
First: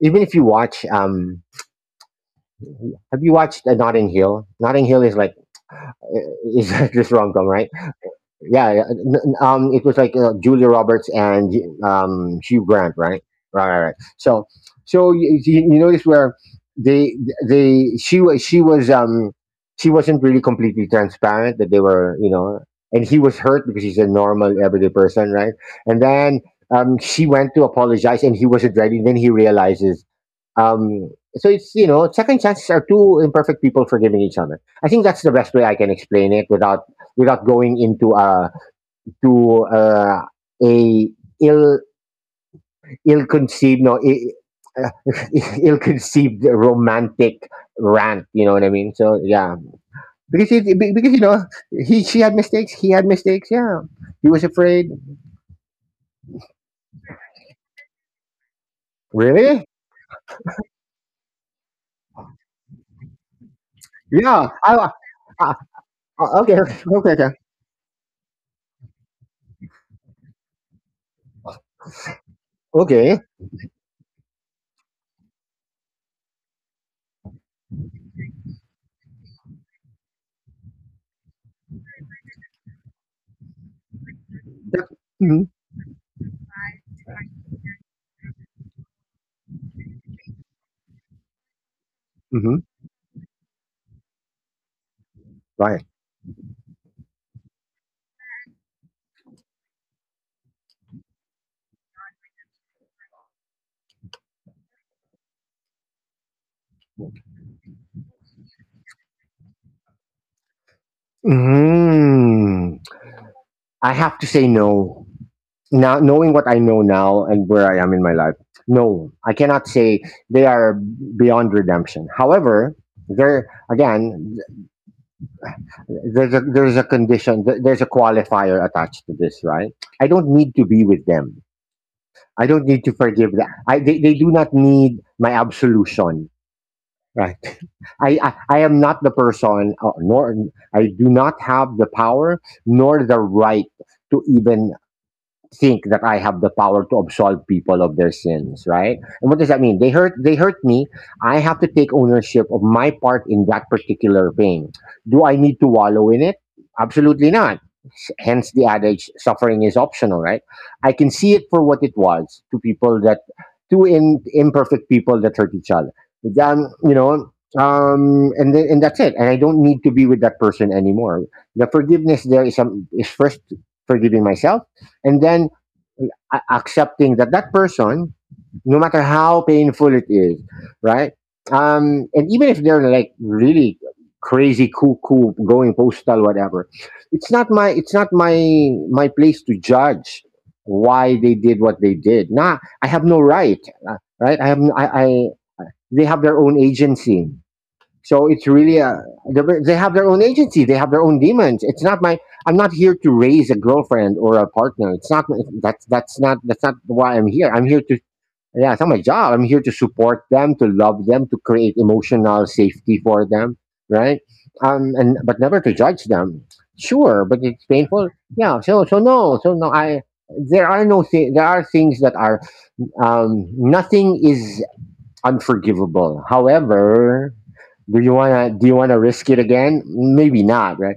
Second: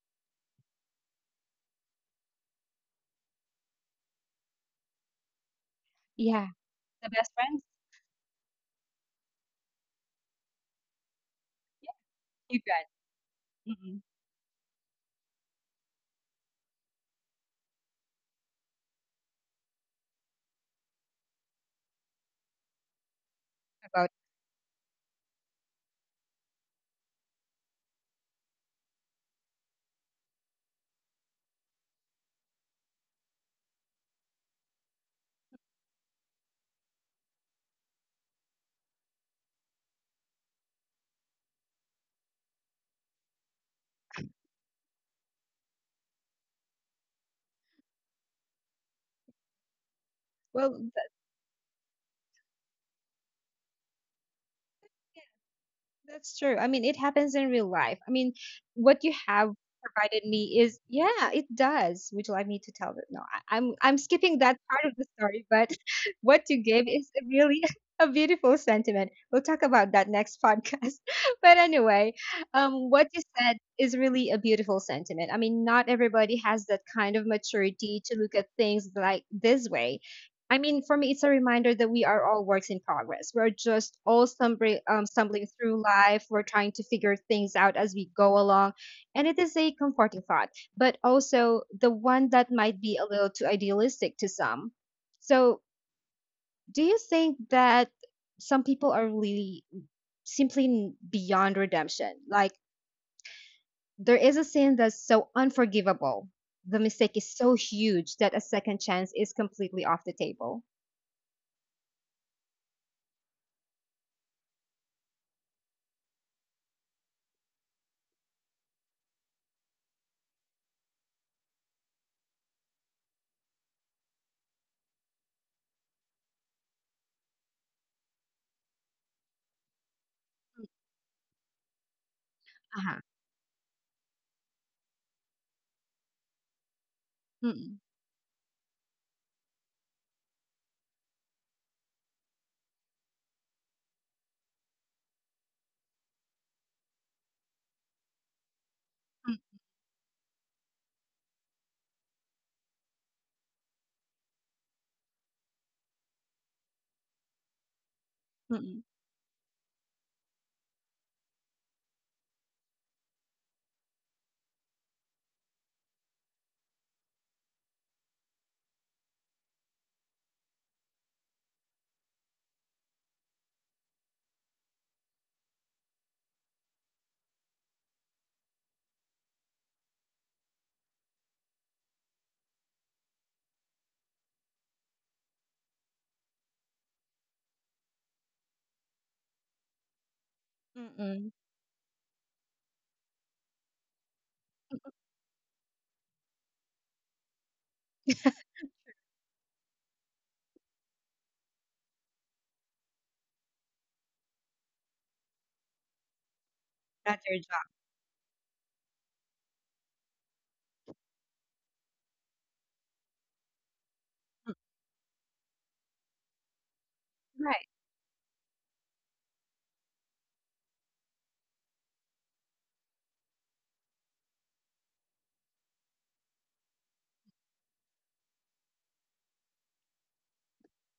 even if you watch have you watched Notting Hill? Notting Hill is like uh, Yeah. is *laughs* The this best rom com, friends? right? Yeah, yeah, it was like Julia Roberts and Yeah, you Hugh can. Grant, right? Right, right, right. Mm-mm. So, so you notice where they they she was she wasn't really completely transparent that they were, you know, and he was hurt because he's a About. normal everyday person, right? And then she went to apologize and he wasn't ready. Then he realizes um, so it's you know, second chances are two imperfect people forgiving each other. I think that's the best way I can explain it without without going into to a ill ill conceived no I- *laughs* ill conceived romantic rant. You know what I mean? So yeah, because Well, because you know he she had mistakes, he had mistakes. Yeah, he was afraid. that's true. I mean, it happens in real life. I mean, what you have Really? provided me is, yeah, it does. Would you like me to tell it? No, I'm skipping Yeah. that part of the story. I, But *laughs* what okay. you gave is Okay. Okay. really *laughs* a beautiful sentiment. We'll talk about that next podcast. *laughs* But anyway, what Okay. you said is really a beautiful sentiment. I mean, not everybody has that kind of maturity to look at things like this way. I mean, for me, it's a reminder that we are all works in progress. We're just all stumbling through life. We're trying to figure things out as we go along. And it is a comforting thought, but also the one that Mm-hmm. might be a little too idealistic to some. So, do you think that some people are really simply beyond redemption? Like, there is a sin that's so unforgivable. The mistake is so huge that a second chance is completely off the table. Mm, I have to say no. Now, knowing what I know now and where I am in my life, no, I cannot say they are beyond redemption. However, there again, there's a condition, there's a qualifier attached to this, right? I don't need to be with them. I don't need to Uh forgive them. I they do not need my absolution, right? huh. *laughs* I am not the person, nor I do not have the power nor the right to even think that I have the power to absolve people of their sins, right? And what does that mean? They hurt me. I have to take ownership of my part in that particular pain. Do I need to wallow in it? Absolutely not. Hence the Mm. adage suffering is optional, right? I can see it for what it was to people that two imperfect people that hurt each other. Then, you know, and then, and that's it. And I don't need to be with that person anymore. The forgiveness there is some is first forgiving myself and then accepting that that person, no matter how painful it is, right? And even if they're like really crazy cuckoo going postal whatever, it's not my place to judge why Mm. they did what they did. Nah, I have no right. Right, I, they have their own agency. So it's really they have their own agency. They have their own demons. It's not my. I'm not here to raise a girlfriend or a partner. It's not that's not why That's I'm your here. job. I'm here to, yeah, it's not my job. I'm here to support them, to love them, to create emotional safety for them, right? Mm, And but never to judge them. Sure, but right. it's painful. Yeah. So no. I There are things that are, nothing is unforgivable. However, do you wanna risk it again? Maybe not, right?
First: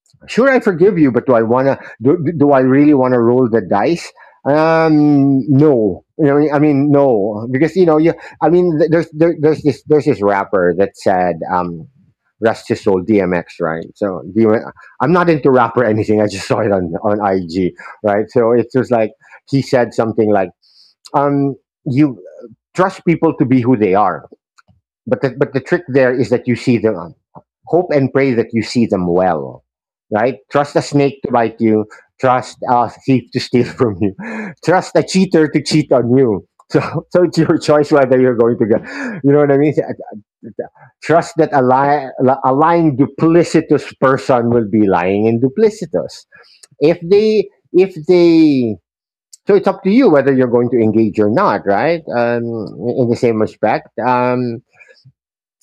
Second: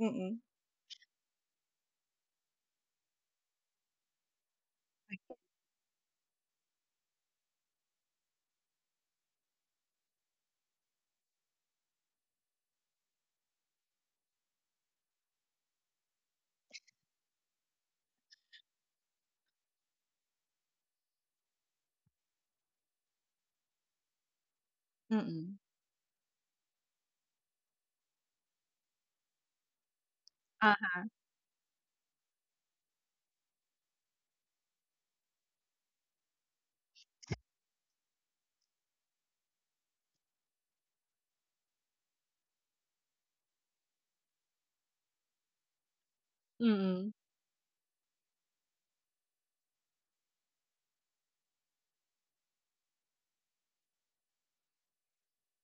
Mm, Sure, I forgive you, but do I really wanna roll the dice? No. You know, I mean, no, because you know, you. I mean, there's this rapper that said, "Rest his soul," DMX, right? I'm not into rap or anything. I just saw it on IG, right? So it's just like he said something like, um, "You trust people to be who they are," but mm. the trick there is that you see them. Hope and pray that you see them well, right? Trust a Uh-huh. snake to bite you. Trust a thief to steal from you. *laughs* Trust a cheater to cheat on you. *laughs* So, so it's your choice whether you're going to get. You know what I mean? Trust that a lying duplicitous person will be lying and duplicitous. Mm. If they, So it's up to you whether you're going to engage or not, right? In the same respect. Um,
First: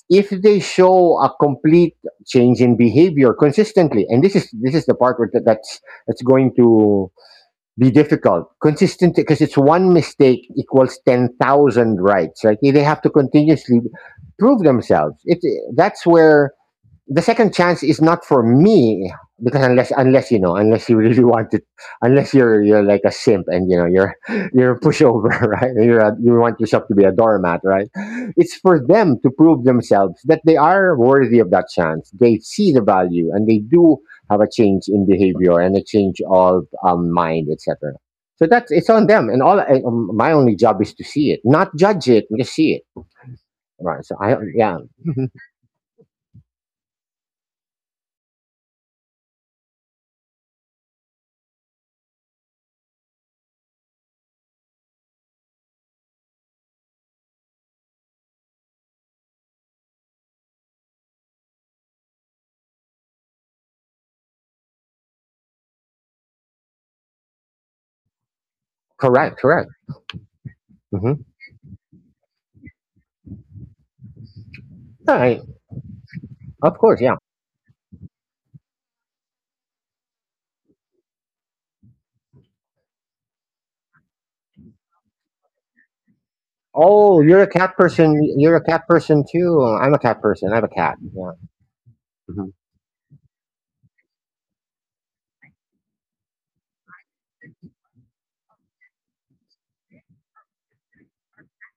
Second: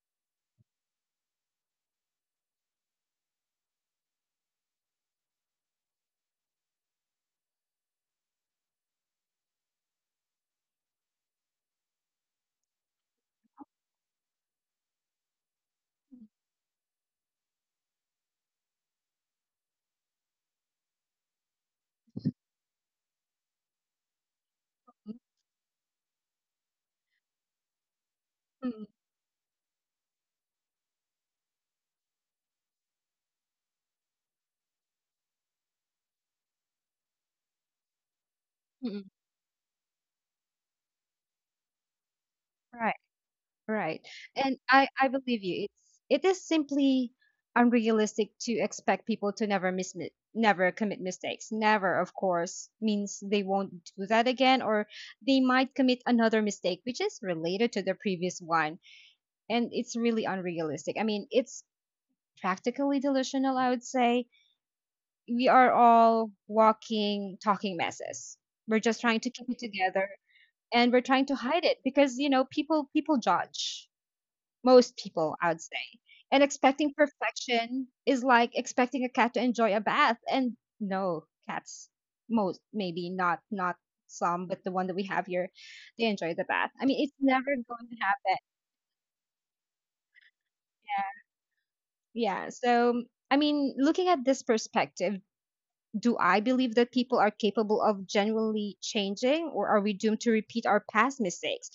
if they show a complete change in behavior consistently, and this is the part where that's going to be difficult consistently, because it's one mistake equals 10,000 rights. Right, they have to continuously prove themselves. It That's where the second chance is not for me, because unless you know, unless you *laughs* really want to, unless you're like a simp, and you know you're *laughs* you're a pushover. *laughs* Right, and you want yourself to be a doormat, right? It's for Mm, them to prove themselves that they are worthy of that chance, they see the value, and they do have a change in behavior and a change of mind, etc. So that's it's mm. on them and all, my only job is to see it, not judge it, just see Right, it. right. Right. So I And yeah. I *laughs* believe you. It is simply unrealistic to expect people to never never commit mistakes. Never, of course, means they won't do that again, or they might commit another mistake which is related to the previous one. And it's really unrealistic. I mean, it's practically delusional, I would say we are all walking, talking messes. We're just trying to Correct, keep it correct. together, and we're Hmm. trying to hide it because you know people judge. Most people, I'd say. And Of expecting course, yeah. perfection is like expecting a cat to enjoy a bath. And no, cats most maybe not some, but the one that we have here, they enjoy the bath. I mean, it's Oh, you're never a cat going to person. happen. You're a cat person too. I'm a cat person. I have a cat. Yeah. Hmm. Yeah. So I mean, looking at this perspective, do I believe that people are capable of genuinely changing, or are we doomed to repeat our past mistakes?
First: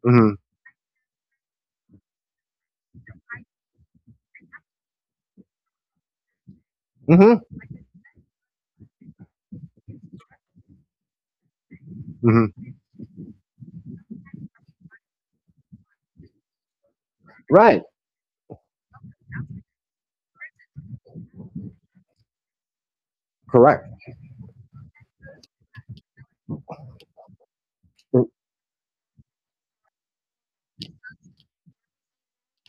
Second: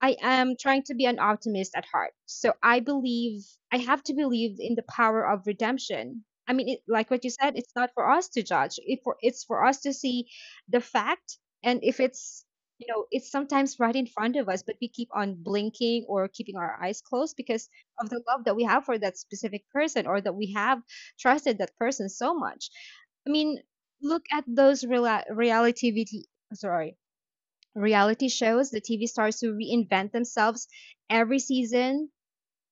I Hmm. am trying to be an optimist at heart. So I believe I have to believe in the power of redemption. I mean, it, like what you Hmm. said, it's not for us to judge. It for, it's for us to see the fact, and if it's Hmm. you know, it's sometimes right in front of us, but we keep on blinking or keeping our eyes closed because Right. of the love that we have for that specific person, or that we have trusted that person so much. I mean, Correct. look at those reala reality TV, sorry, reality R- shows, the TV stars who reinvent themselves every season.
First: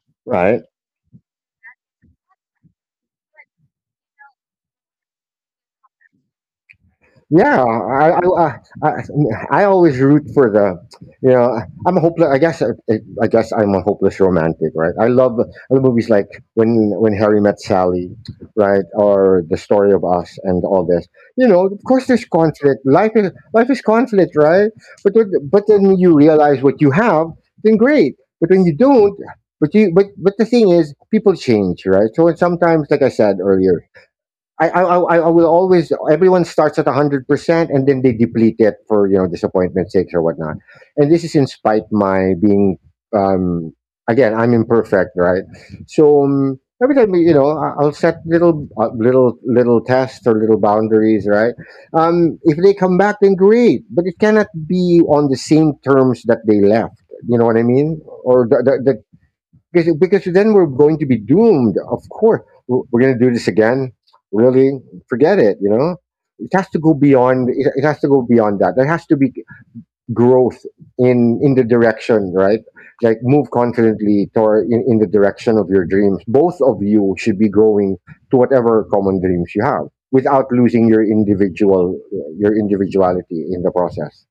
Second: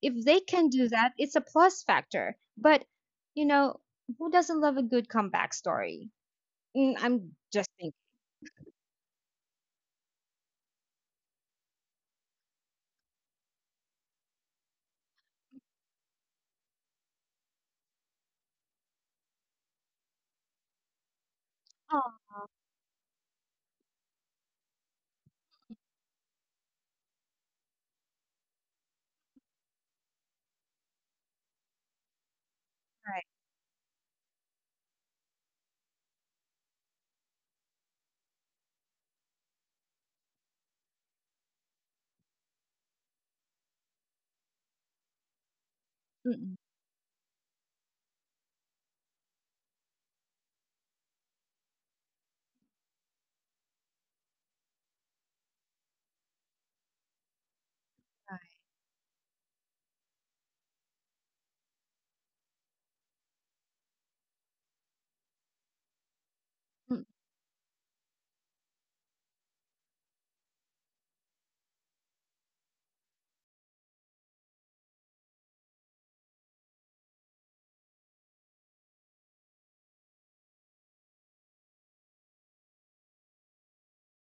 If they Right. can do that, it's a plus factor. But, you know, who doesn't love a good comeback story? Mm, I'm Yeah, just thinking. I I, I I I always root for the, you know, I'm a hopeless. I guess I'm a hopeless romantic, right? I love movies like when Harry Met Sally, right, or The Story of Us and all this. You know, of course, there's Oh, conflict. Life is conflict, right? But then you realize what you have, then great. But when you don't, but the thing is, people change, right? So it's sometimes, like I right. said earlier, I will always, everyone starts at 100% and then they deplete it for, you know, disappointment's sakes or whatnot. And this is in spite my being, um, again, I'm imperfect, right? So Mm-mm. um, every time, you know, I'll set little, little tests or little boundaries, right? If they come back, then great, but it cannot be on the same terms that they left. You know what I mean? Or the, because then we're going to be doomed. Of course, we're going to do this again. Really, forget it. You know, it has to go Mm. beyond. It has to go beyond that. There has to be growth in the direction, right? Like move confidently toward in the direction of your dreams. Both of you should be growing to whatever common dreams you have without losing your individuality in the process.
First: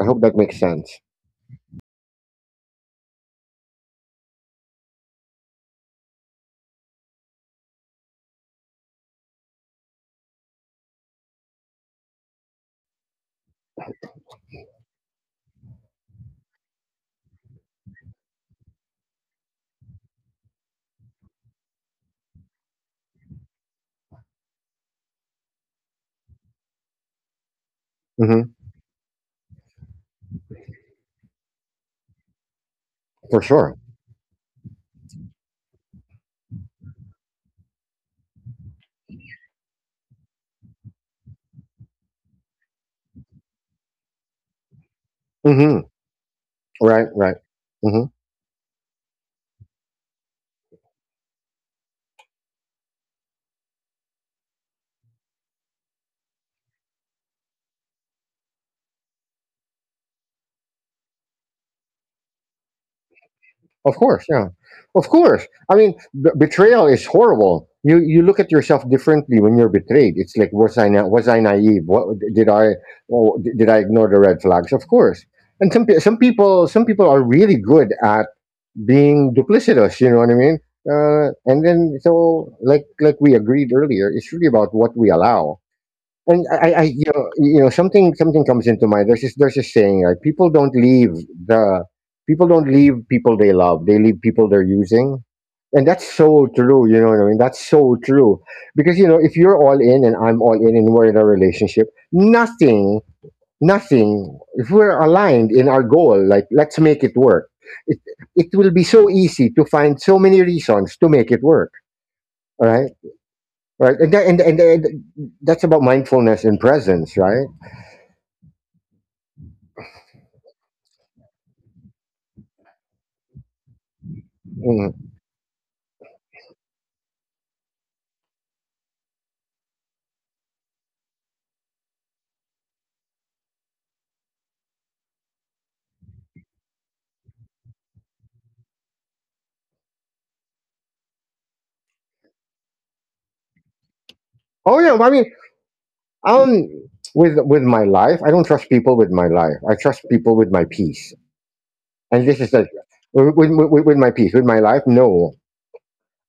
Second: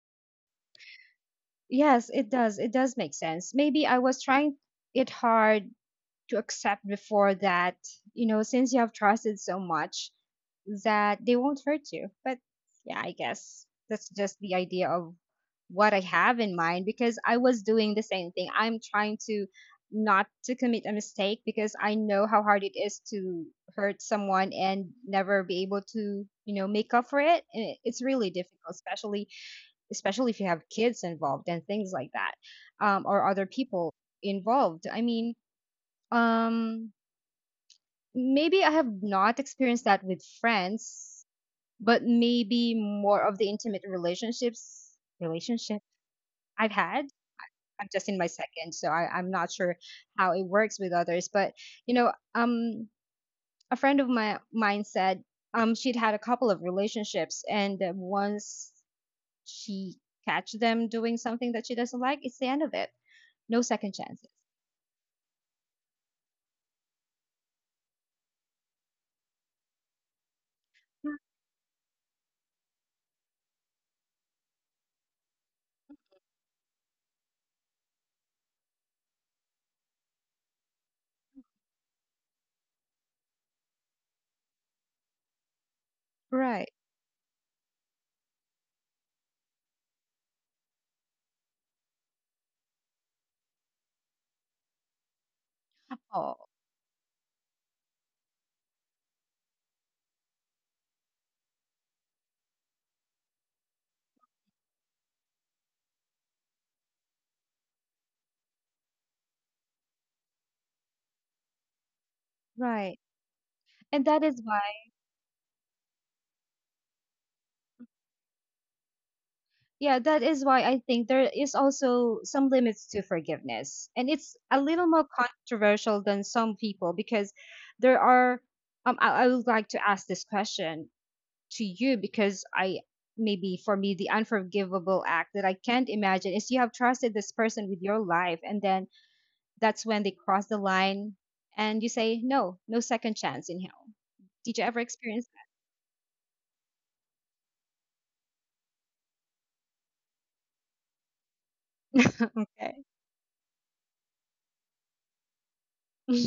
I hope that makes sense. Yes, it does. It does make sense. Maybe I was trying it hard to accept before that, you know, since you have trusted so much that they won't hurt you. But yeah, I guess that's just the idea of what I have in mind because I was doing the same thing. I'm trying to not to commit a mistake because I know how hard it is to hurt someone and never be able to, you know, make up for it. And it's really Hmm. difficult, especially especially if you have kids involved and things like that, or For other sure. people involved. I mean, um, maybe I have not experienced that with friends, but maybe more of the intimate Hmm. relationship I've had. Right. Right. I'm Hmm. just in my second, so I'm not sure how it works with others. But you know, a friend of my mine said she'd had a couple of relationships, and once she catch them doing something that she doesn't like, it's the end of it. No second Of course, chances. yeah. Of course. I mean, betrayal is horrible. You look at yourself differently when you're betrayed. It's like, was I naive? What did I, oh, did I ignore the red flags? Of course. And some people are really good at being duplicitous. You know what I mean? And then, like we agreed earlier, it's really about what we allow. And Right. You know, something comes into mind. There's there's this saying, right? The, people don't leave people they love. They leave people they're using, and that's Oh, so true. You know what I mean? That's so true. Because you know, if you're all in and I'm all in, and we're in a relationship, nothing. If we're aligned in our goal, like let's make it work, it, it will be so easy to find so many reasons to make it work. Right, right. right, And that is why. and that's about mindfulness and presence, right? Yeah, that is why I think there is also some limits to forgiveness. And it's a little more Mm. controversial than some people because there are, I would like to ask this question to you because maybe for me, the unforgivable act that I can't imagine is you have trusted this person with your life, and then that's when they cross the line and you say, no, no second chance in hell. Did you Oh ever yeah, well, I experience mean, um, with my life, I don't trust people with my life. I trust people with my peace, and this is like Okay. With my peace, with my life. No,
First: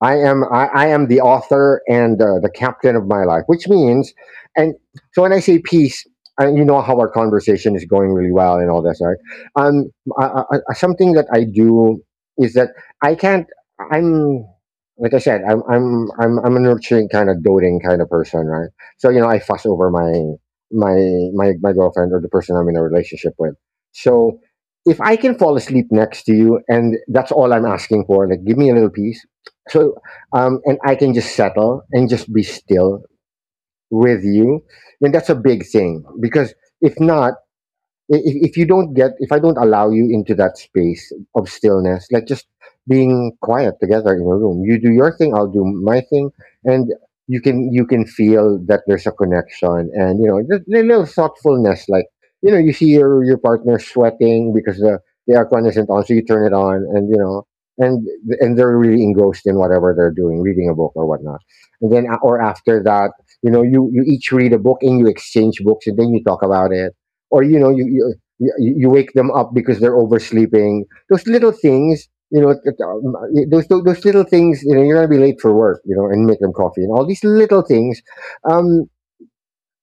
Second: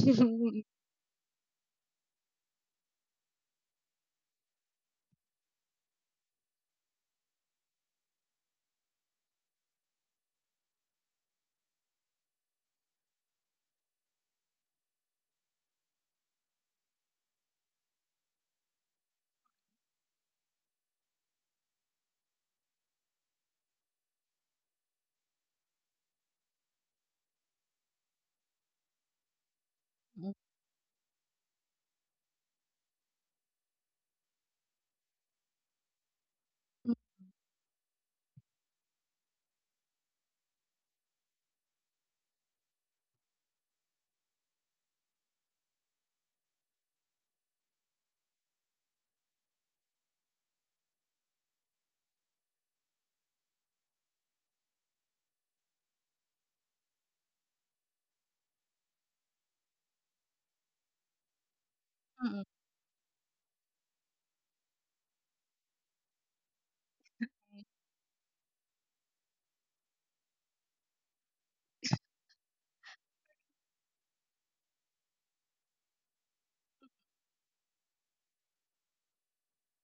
Okay. *laughs* I am the author and the captain of my life, which means, and so when I say peace, and you know how our conversation is going really well and all this, right? Um, I, Something that I do is that I can't. I'm Like I said, I'm a nurturing kind of doting kind of person, right? So you know, I fuss over my my girlfriend or the person I'm in a relationship with. So if I can fall asleep next to you, and that's all I'm asking for, like give me a little peace, so, Mm, and I can just settle and just be still with you. And that's a big thing because mm, if not, if you don't get, if I don't allow you into that space of stillness, like just being quiet together in a room, you do your thing, I'll do my thing, and you can feel that there's a connection, and you know the little thoughtfulness, like you know, you see your partner sweating because the aircon isn't on, so you turn it on, and you know, and and they're really engrossed in whatever they're doing, reading a book or whatnot, and then mm. or after that, you know, you each read a book and you exchange books, and then you talk about it. Or you know, you wake them up because they're oversleeping. Those little things, you know, that, those little things. You know, you're gonna be late for work, you know, and make them coffee and all these little things. Um,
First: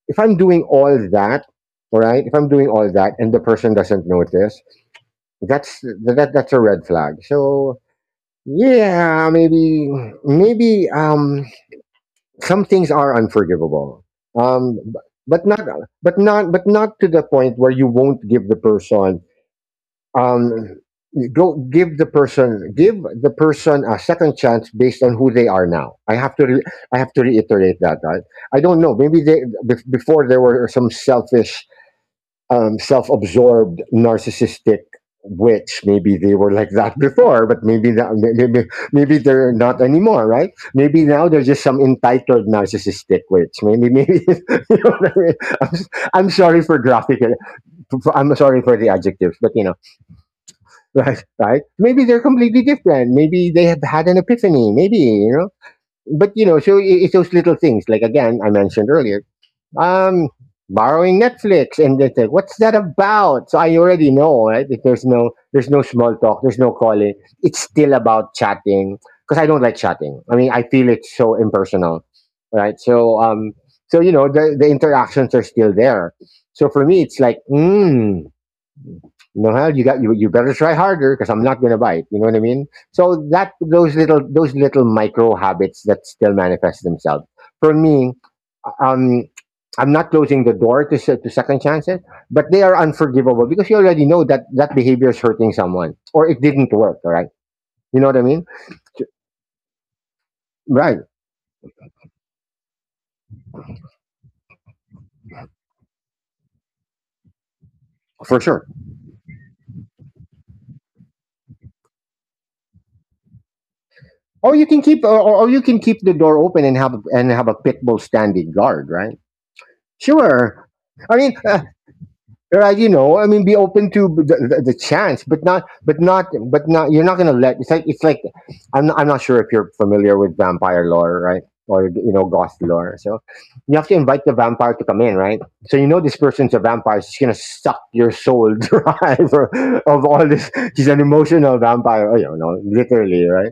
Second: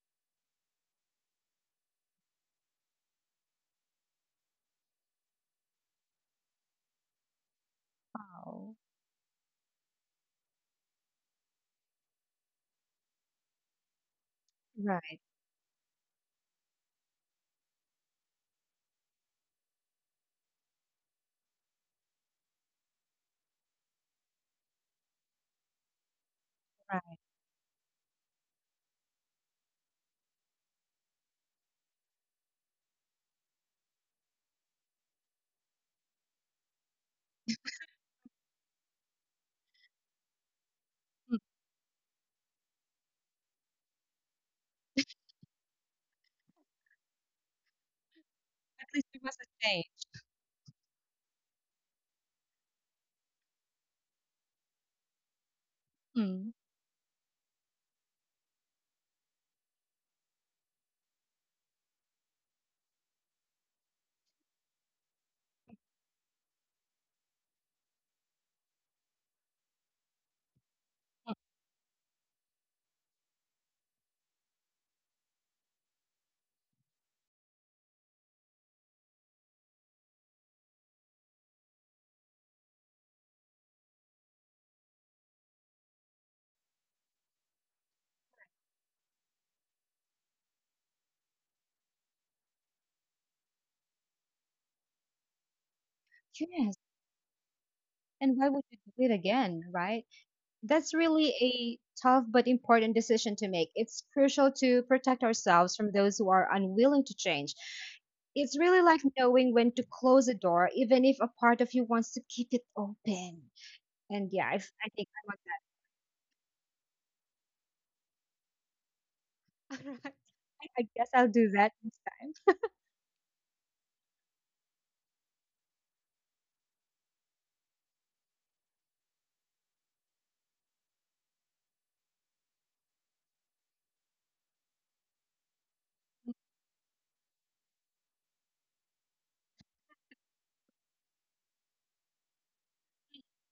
if I'm doing all that, all right, if I'm doing all that and the person doesn't notice, that's a red flag. So Wow. yeah, maybe some things are unforgivable. Um, b- Right, but not, but not to the point where you won't give the person, um you go give the person a second chance based on who they are now. I have to I have right. to reiterate that, I don't know, maybe before there were some selfish, self-absorbed, narcissistic witch, maybe they were like that before, but maybe maybe they're not anymore, right? Maybe now they're just some entitled narcissistic witch, maybe, maybe. *laughs* You know what I mean? I'm, s- I'm sorry for graphic, I'm sorry for the Least there was adjectives, a but you know. change. Right, right. Maybe they're completely different. Maybe they have had an epiphany. Maybe you know. But you Mm, know, so it's those little things. Like again, I mentioned earlier, um, borrowing Netflix, and they say, "What's that about?" So I already know, right? If there's no, small talk, there's no calling. It's still about chatting because I don't like chatting. I mean, I feel it's so impersonal, right? So you know, the interactions are still there. So for me, it's like, mm, you know, hell, you got you. You better try harder because I'm not gonna bite. You know what I mean? So that those little micro habits that still manifest themselves. For me, um, I'm not closing the door to to second chances, but they are unforgivable because you already know that that behavior is hurting someone or it didn't yes. work. All right, you know what I And mean? why would you do it again, right? That's Right, really a tough but important decision to make. It's crucial to protect ourselves from those who are unwilling to change. for It's sure. really like knowing when to close a door, even if a part of you wants to keep it open. And yeah, Or you can keep or, or or you can keep the door open and have a pit bull standing guard. Right? want, *laughs* alright. Sure. I guess I I'll mean, do that. *laughs* right, be open to the chance but not but not but not you're not gonna let it's like I'm not sure if you're familiar with vampire lore, right? Or you know, ghost lore. So you have to invite the vampire to come in, right? So you know, this person's a vampire. She's gonna suck your soul *laughs* dry for, of all this, she's an emotional vampire. Oh, you know, literally, right?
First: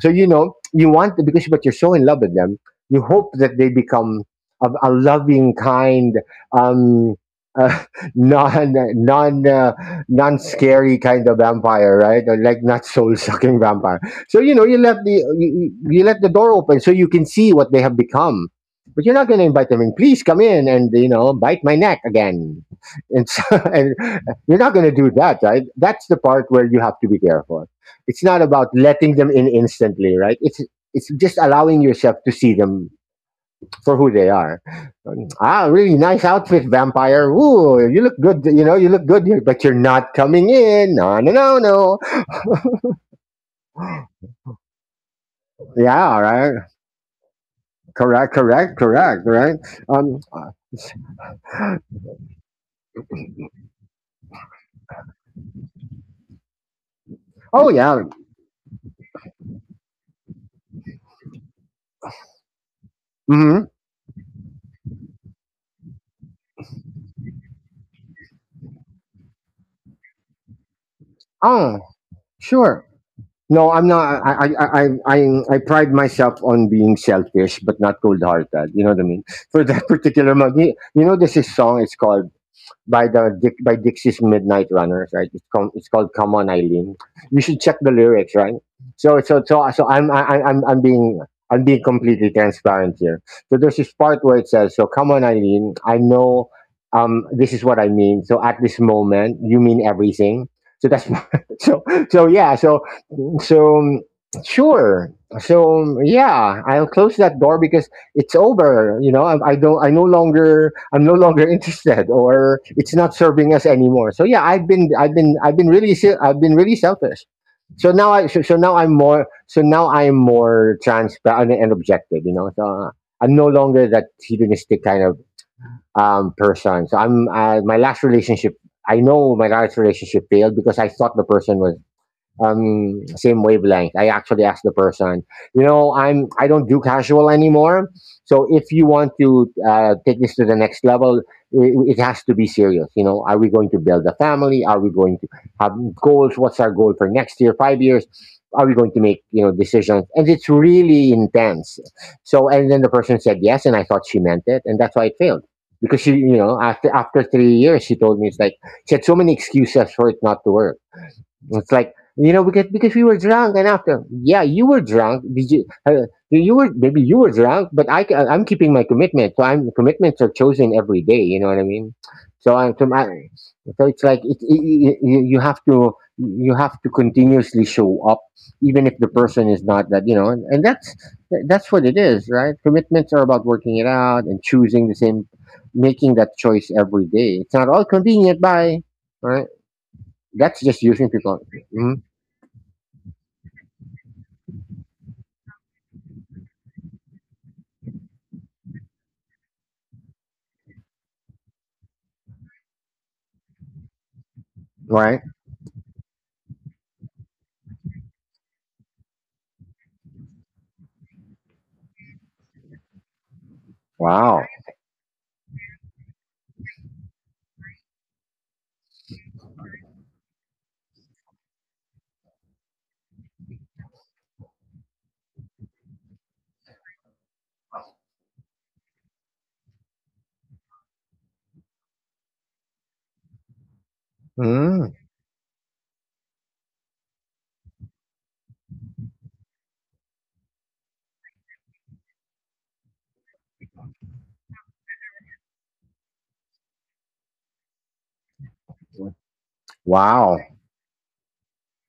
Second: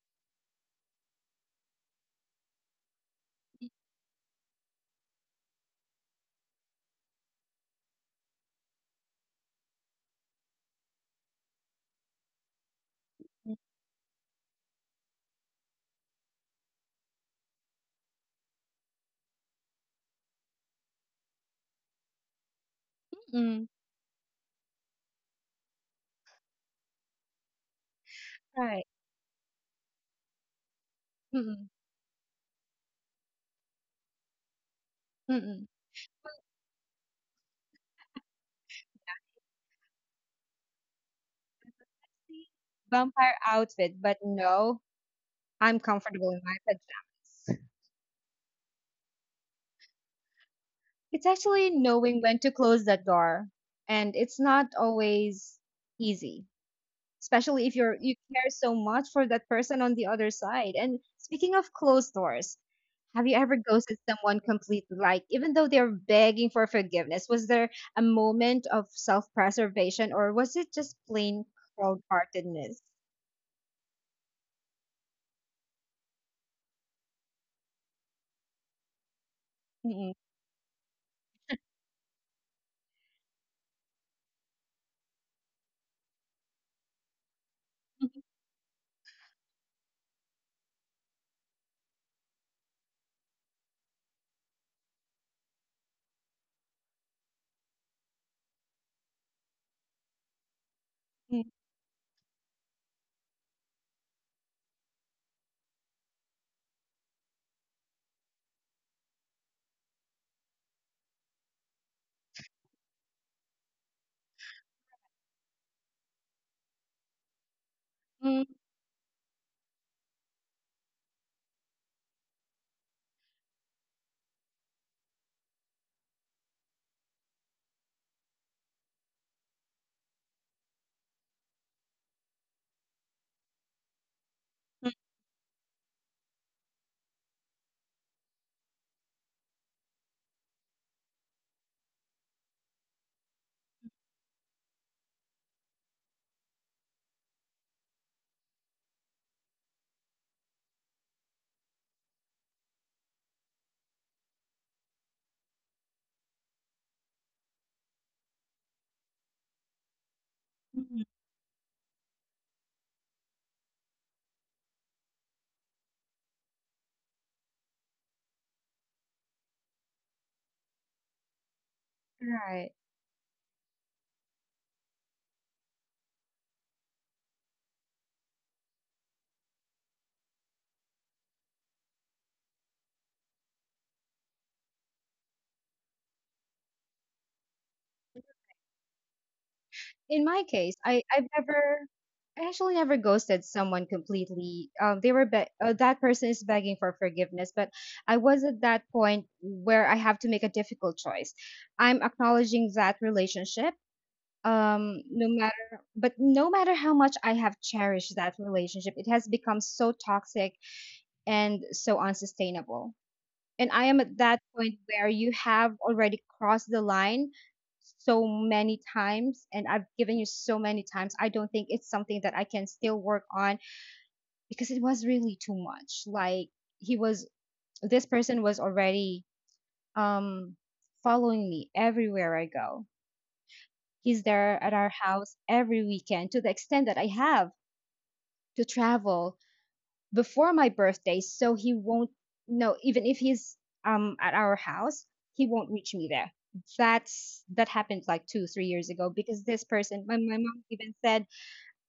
So you know, you want, because but you're so in love with them, you hope that they become a loving, kind, um, uh, *laughs* non non uh, non scary kind of vampire, right? Or like not soul sucking vampire. So you know, you let the you let the door open so you can see what they have become. But you're not going to invite them in. Please come in and you know, bite my neck again. And, so, *laughs* Mm-mm, and you're not going to do that, right? That's the part where you have to be careful. It's not about right. letting them in instantly, right? It's just Mm-mm, allowing yourself to see them for who they are. Ah, mm-mm. really nice outfit, vampire. Ooh, you look good. You know, you look good here, but you're not coming in. No, no, no, no. See, vampire outfit, but no, I'm Yeah, all comfortable in my right. pajamas. Correct, correct, correct, right? Um. It's actually knowing when to close that door. And it's not always easy, especially Oh if you're yeah. you care so much for that person on the other side. And speaking of closed doors, have you ever Hmm. ghosted someone completely, like even though they're begging for forgiveness? Was there a moment of self-preservation, or was it just plain Oh, cold-heartedness? sure. No, I'm not. I pride myself on being selfish, but not cold-hearted. You know what I mean? For that *laughs* Mm-mm. particular month, you know, there's this song. It's called by the Dick, by Dixie's Midnight Runners, right? It's called Come On Eileen. You should check the lyrics, right? So I'm being completely transparent here. So there's this part where it says, "So come on, Eileen, I know this is what I mean. So at this moment, you mean everything." So that's *laughs* so so yeah. So so um, sure. Yeah, I'll close that door because it's over. You know, I don't. I no longer. I'm no longer *laughs* interested, or it's not serving us anymore. So yeah, I've been really. I've been really selfish. So now I. So, Mm-mm. so now I'm more. So now I'm more transparent and objective. You know. So I'm no longer that hedonistic kind of person. So I'm. My last relationship. I know my last relationship failed because I thought the person was same wavelength. I actually asked the person, you know, I'm, I don't do casual anymore. So if you want to take this to the next level, it has to be serious. You know, are we going to build a family? Are we going to have goals? What's our goal for next year, 5 years? Are we going to make, you know, decisions? And it's really intense. So and then the person said yes, and I thought she meant it, and that's why it failed. Because she, you know, after 3 years, she told me. It's like she had so many excuses for it not to work. Mm-mm. It's like, you know, because we were drunk. And after, yeah, you were drunk, did you, you were, maybe you were drunk, but I'm keeping my commitment. So I'm, commitments are chosen every day. You know what I mean? so Right. I'm so, my, so it's like you have to, you have to continuously show up even if the person is not, that, you know. And that's what it is, right? Commitments are about working it out and choosing the same, making that choice every day. It's not all convenient by, right? In my That's case, just using I've people. never I actually never ghosted someone completely. They were that person is begging for forgiveness, but I was at that point where I have to make a difficult choice. I'm acknowledging that relationship. Right. No matter, but no matter how much I have cherished that relationship, it has become so toxic and so unsustainable, and I am at that Wow. point where you have already crossed the line so many times, and I've given you so many times. I don't think it's something that I can still work on because it was really too much. Like he was this person was already um following me everywhere I go. He's there at our Mm. house every weekend to the extent that I have to travel before my birthday so he won't know. Even if he's at our house, he won't reach me there. That's that happened like two three years ago because this person, my Wow. mom even said,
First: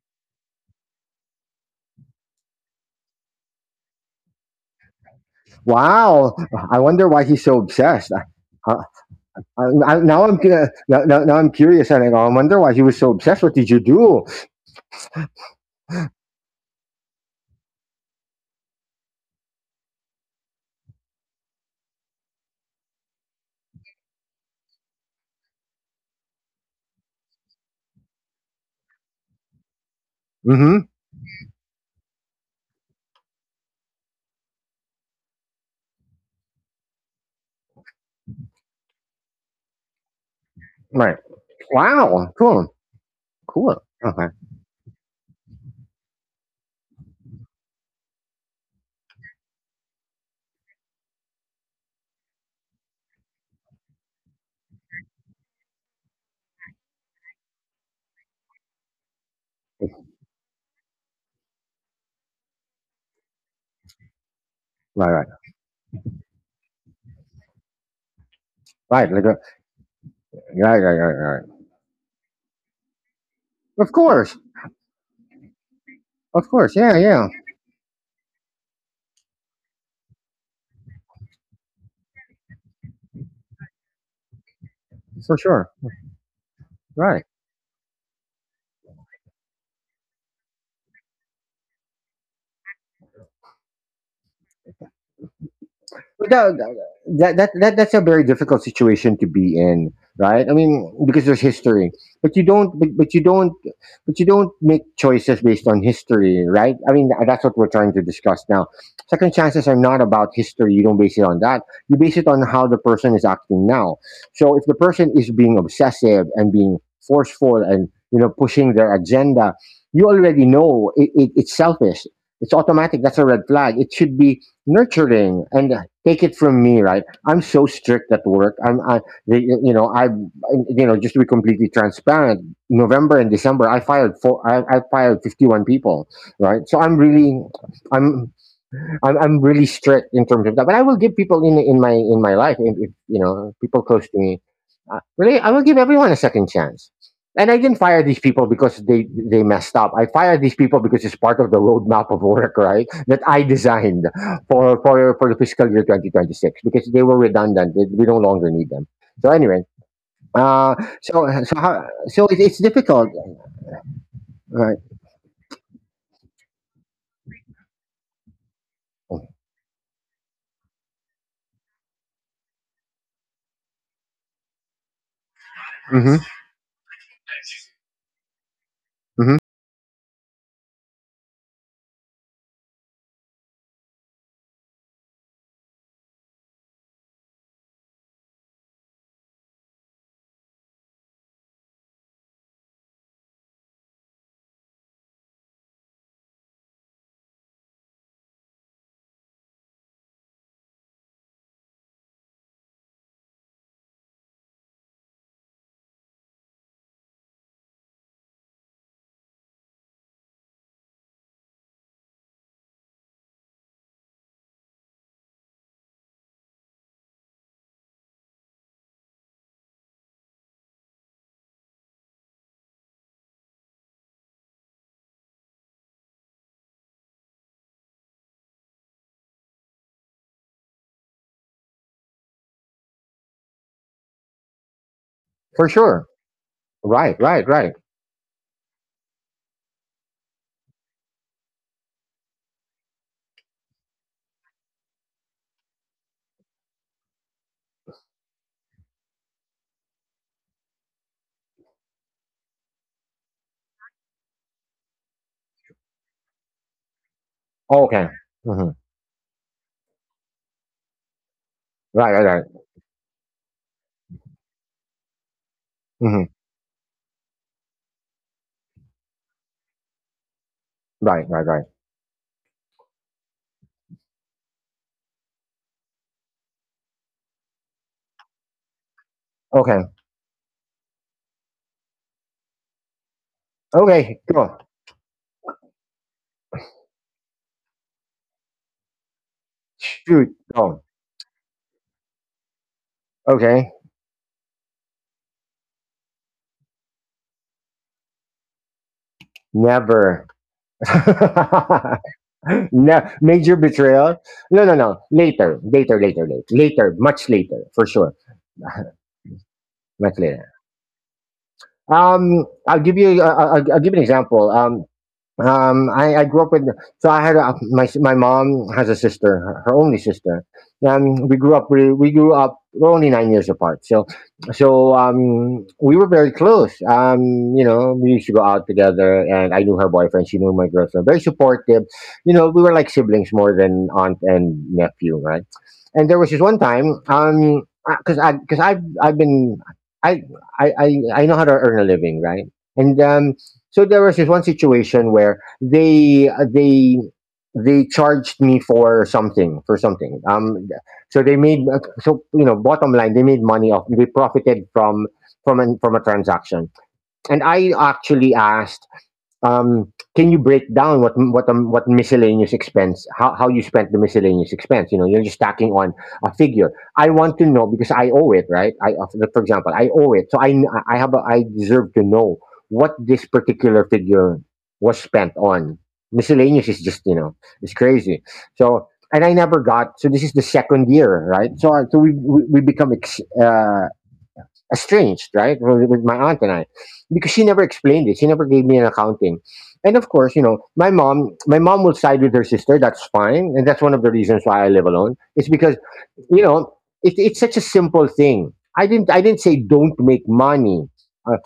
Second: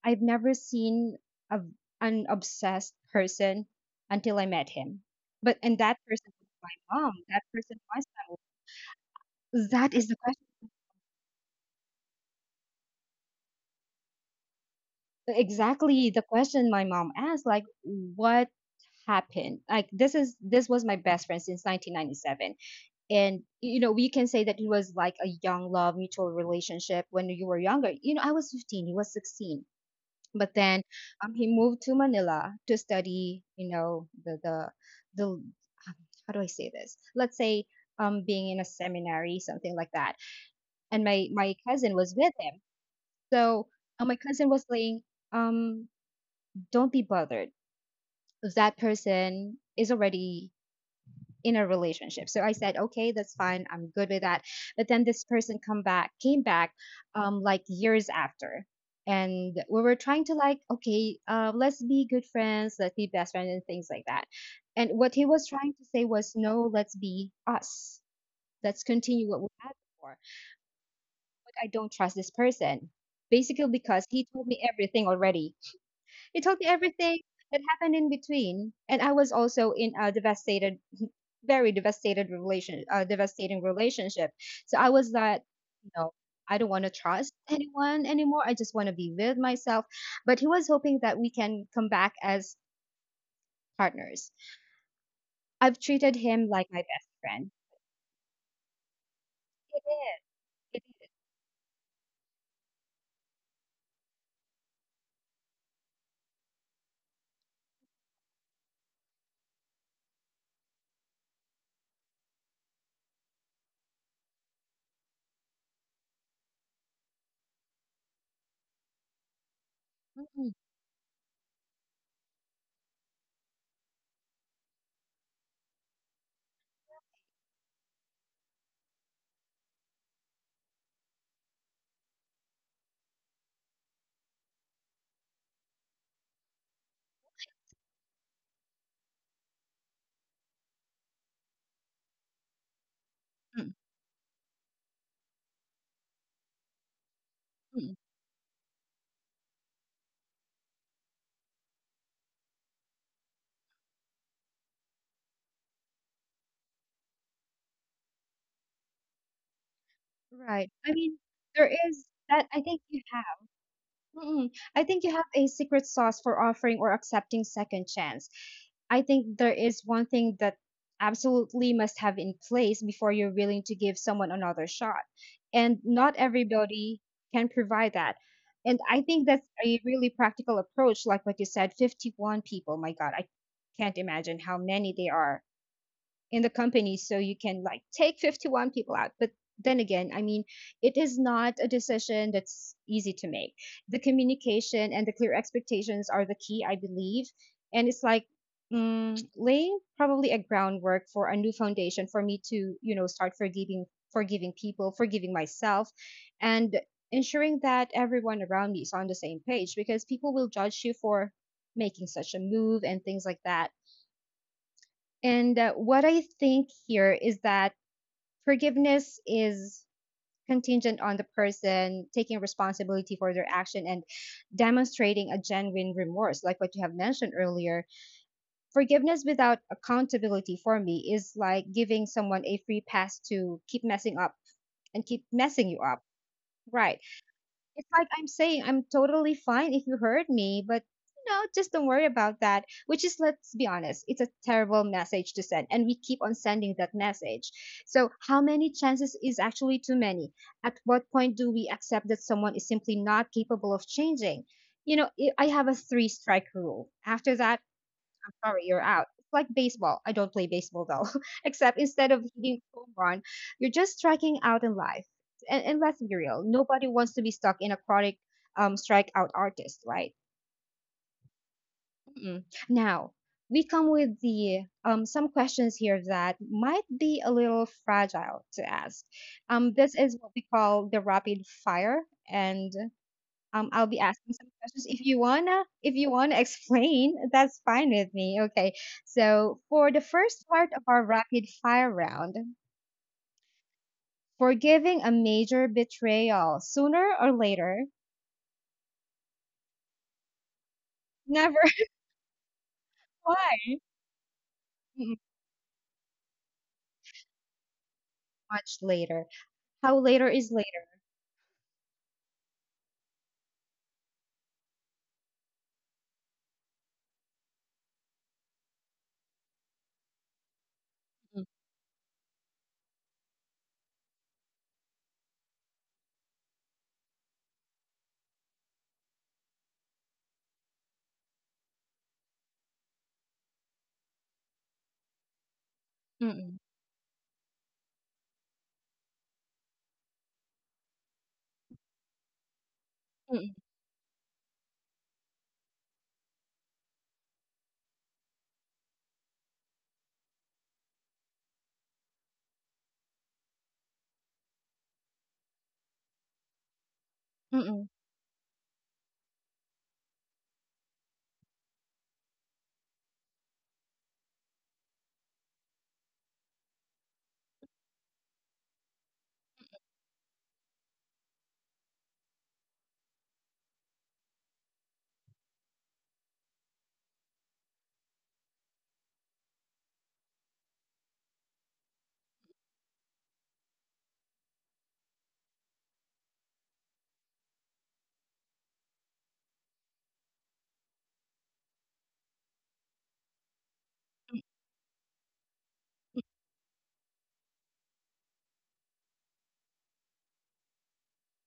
I've never seen a, an obsessed person until I met him. But and that person Wow. was I my wonder mom. why That he's so person obsessed. I, was that is the now I'm question gonna, now I'm curious, and I go, I wonder why he was so obsessed. What did you do? exactly the question my mom asked, like what happened? Like this is this was my best friend since 1997, and you know, we can say that it was like a young love mutual relationship. When you were younger, you know, I was 15, he was 16. But then Mm-hmm. He moved to Manila to study, you know, the how do I say this? Let's say being in a seminary, something like that. And Right. My cousin was Wow. with him. Cool. So Cool. My Okay. cousin was saying um don't be bothered, that person is already in a relationship. So I said, okay, that's fine. I'm good with that. But then this person came back, like years after, and we were trying to like, okay, let's be good friends, let's be best friends, and things like that. And Right. what he Right. was trying to say was, no, let's be us. Let's Right. Like continue a, what we had before. right. Right. Right. But Right. I don't trust this person, basically Of because he course. told me everything already. he Of told me course. Yeah. everything Yeah. that happened in between, and I was also in a very devastated devastating relationship. So I was For that, sure. you know, I don't want to Right. trust anyone anymore. I just want to be with myself. But he was hoping that we can come back as partners. I've treated him like that, my best that, that, friend. that that's a very difficult situation to be It in, is. right? I It mean, is. because there's history. But you don't, but you don't but you don't make choices based on history, right? I mean, that's what we're trying to discuss now. Second chances are not about history. You don't base it on that. You base it on how the person is acting now. So if the person is being obsessive and being forceful and, you know, pushing their agenda, you already Mm, know it's selfish. It's automatic. That's a red flag. It should be nurturing and take it from me, right? I'm so strict at work. You know, I, you know, just to be completely transparent, November and December, I fired 51 people, right? So I'm really, I'm, I'm really strict in terms of that. But I will give people in in my life, if you know, mm, people close to me, really, I will give everyone a second chance. And I didn't mm. fire these people because they messed up. I fired these people because it's part of the roadmap of work, right? That I designed for the fiscal year 2026 because they were redundant. We no longer need them. So anyway, Right. uh, I mean, there is so it, that. it's I think you difficult, Mm, right? I think you have a secret sauce for offering or accepting second chance. I think there is one thing that absolutely must have in place before you're willing to give someone another shot. And Hmm. not everybody can provide that. And I think Hmm. that's a really practical approach. Like what you said, 51 people. My God, I can't imagine how many they are in the company so you can like take 51 people out. But then again, I mean, it is not a decision that's easy to make. The communication and the clear expectations are the key, I believe. And it's like mm, laying probably a groundwork for a new foundation for me to, you know, start forgiving forgiving people, forgiving myself, and ensuring that everyone around me is on the same page because people will judge you for making such a move and things like that. And what I think here is that forgiveness is contingent on the person taking responsibility for their action and demonstrating a genuine remorse, like what you have mentioned earlier. Forgiveness without accountability for me is like giving someone a free pass to keep messing up and keep For messing you up. sure. Right. Right. Right. Right. It's like I'm saying, I'm totally fine if you hurt me, but you know, just don't worry about that. Which is, let's be honest, it's a terrible message to send, and we keep on sending that message. So, how many chances is actually too many? At what point do we accept that someone is simply not capable of changing? You know, I have a three strike rule. After that, Okay. sorry, Hmm. you're out. It's like baseball. I don't play baseball though. *laughs* Except Right. instead Right. of Right. hitting home run, you're just striking out in life. And let's be Hmm. real, nobody wants to be stuck in a chronic strikeout artist, right? Right. Right. Right. Mm-mm. Now, we come with the some questions here that might be a little fragile to ask. Okay. This is what we call the rapid fire, and I'll be Okay. asking some Go. questions. If you wanna explain, *laughs* that's fine with me. Okay. So for the Shoot. first part of Go. our rapid fire round, Okay. forgiving a major betrayal, sooner or later? Never. Never. *laughs* *laughs* No, major Why? betrayal. No, no, no. Mm-mm, Later, later, later, later, later. Much later, for sure. much *laughs* later. How Much later is later. later? I'll give you. I'll give you an example. I grew up with, so I had a, my my mom has a sister, her, her only sister. Mm-mm, We grew up, we're only 9 years apart. So so we were very close. You know, we used to go out together, and I knew her boyfriend, she knew my girlfriend. Very supportive. You know, we were like siblings more than aunt and nephew, right? And there was this mm-mm, one time, because I've been I I know how to earn a living, right? And mm-mm, so there was this one situation where they charged me for something for something. So they made, so you know, bottom line, they made money off, they profited from from a transaction. And I mm-mm, actually asked, can you break down what miscellaneous expense, how you spent the miscellaneous expense? You know, you're just tacking on a figure. I want to know, because I owe it. Right, I, for example, I owe it, so I have a, I deserve to know what this particular figure was spent on. Miscellaneous is just, you know, it's crazy. So, and I never got. So this is the second year, right? So so we become estranged, right, with my aunt and I, because she never explained it. She never gave me an accounting, and of course, you know, my mom will side with her sister. That's fine, and that's one of the reasons why I live alone. It's because, you know, it, it's such a simple thing. I didn't say don't make money. Uh,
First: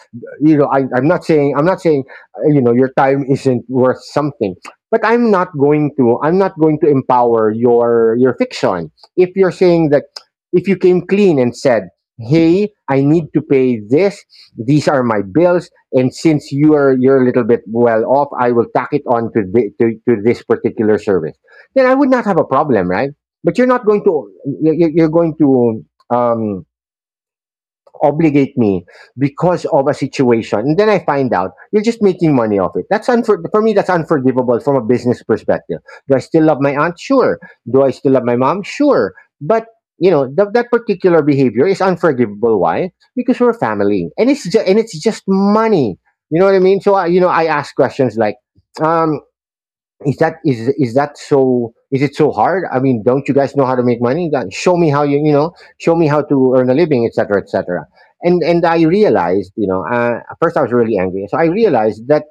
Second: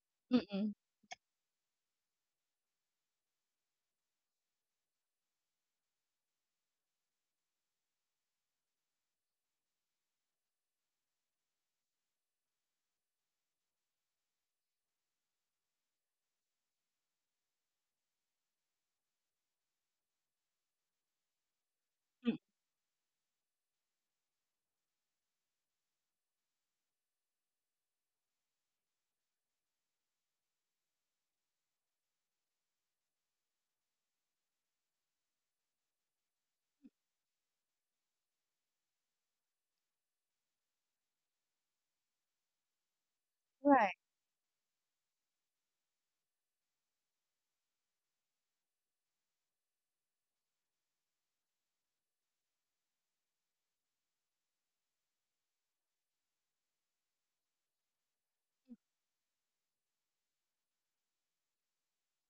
you know, mm-mm, I'm not saying, you know, your time isn't worth something. But I'm not going to empower your fiction. If you're saying that, if you came clean and said, "Hey, I need to pay this, these are my bills, and since you're a little bit well off, I will tack it on to this particular service, then I would not mm-mm. have a problem, right?" But you're not going to, you're going to, um, obligate me because of a situation, and then I find out you're just making money off it. That's for me, that's unforgivable from a business perspective. Do I still love my aunt? Sure. Do I still love my mom? Sure. But you know, that particular behavior is unforgivable. Why? Because we're Right. family, and it's just money. You know what I mean? So I I ask questions like, um is that, is that so? Is it so hard? I mean, don't you guys know how to make money? Show me how you you know. Show me how to earn a living, etc., etc. And I realized, at first I was really angry. So I realized that,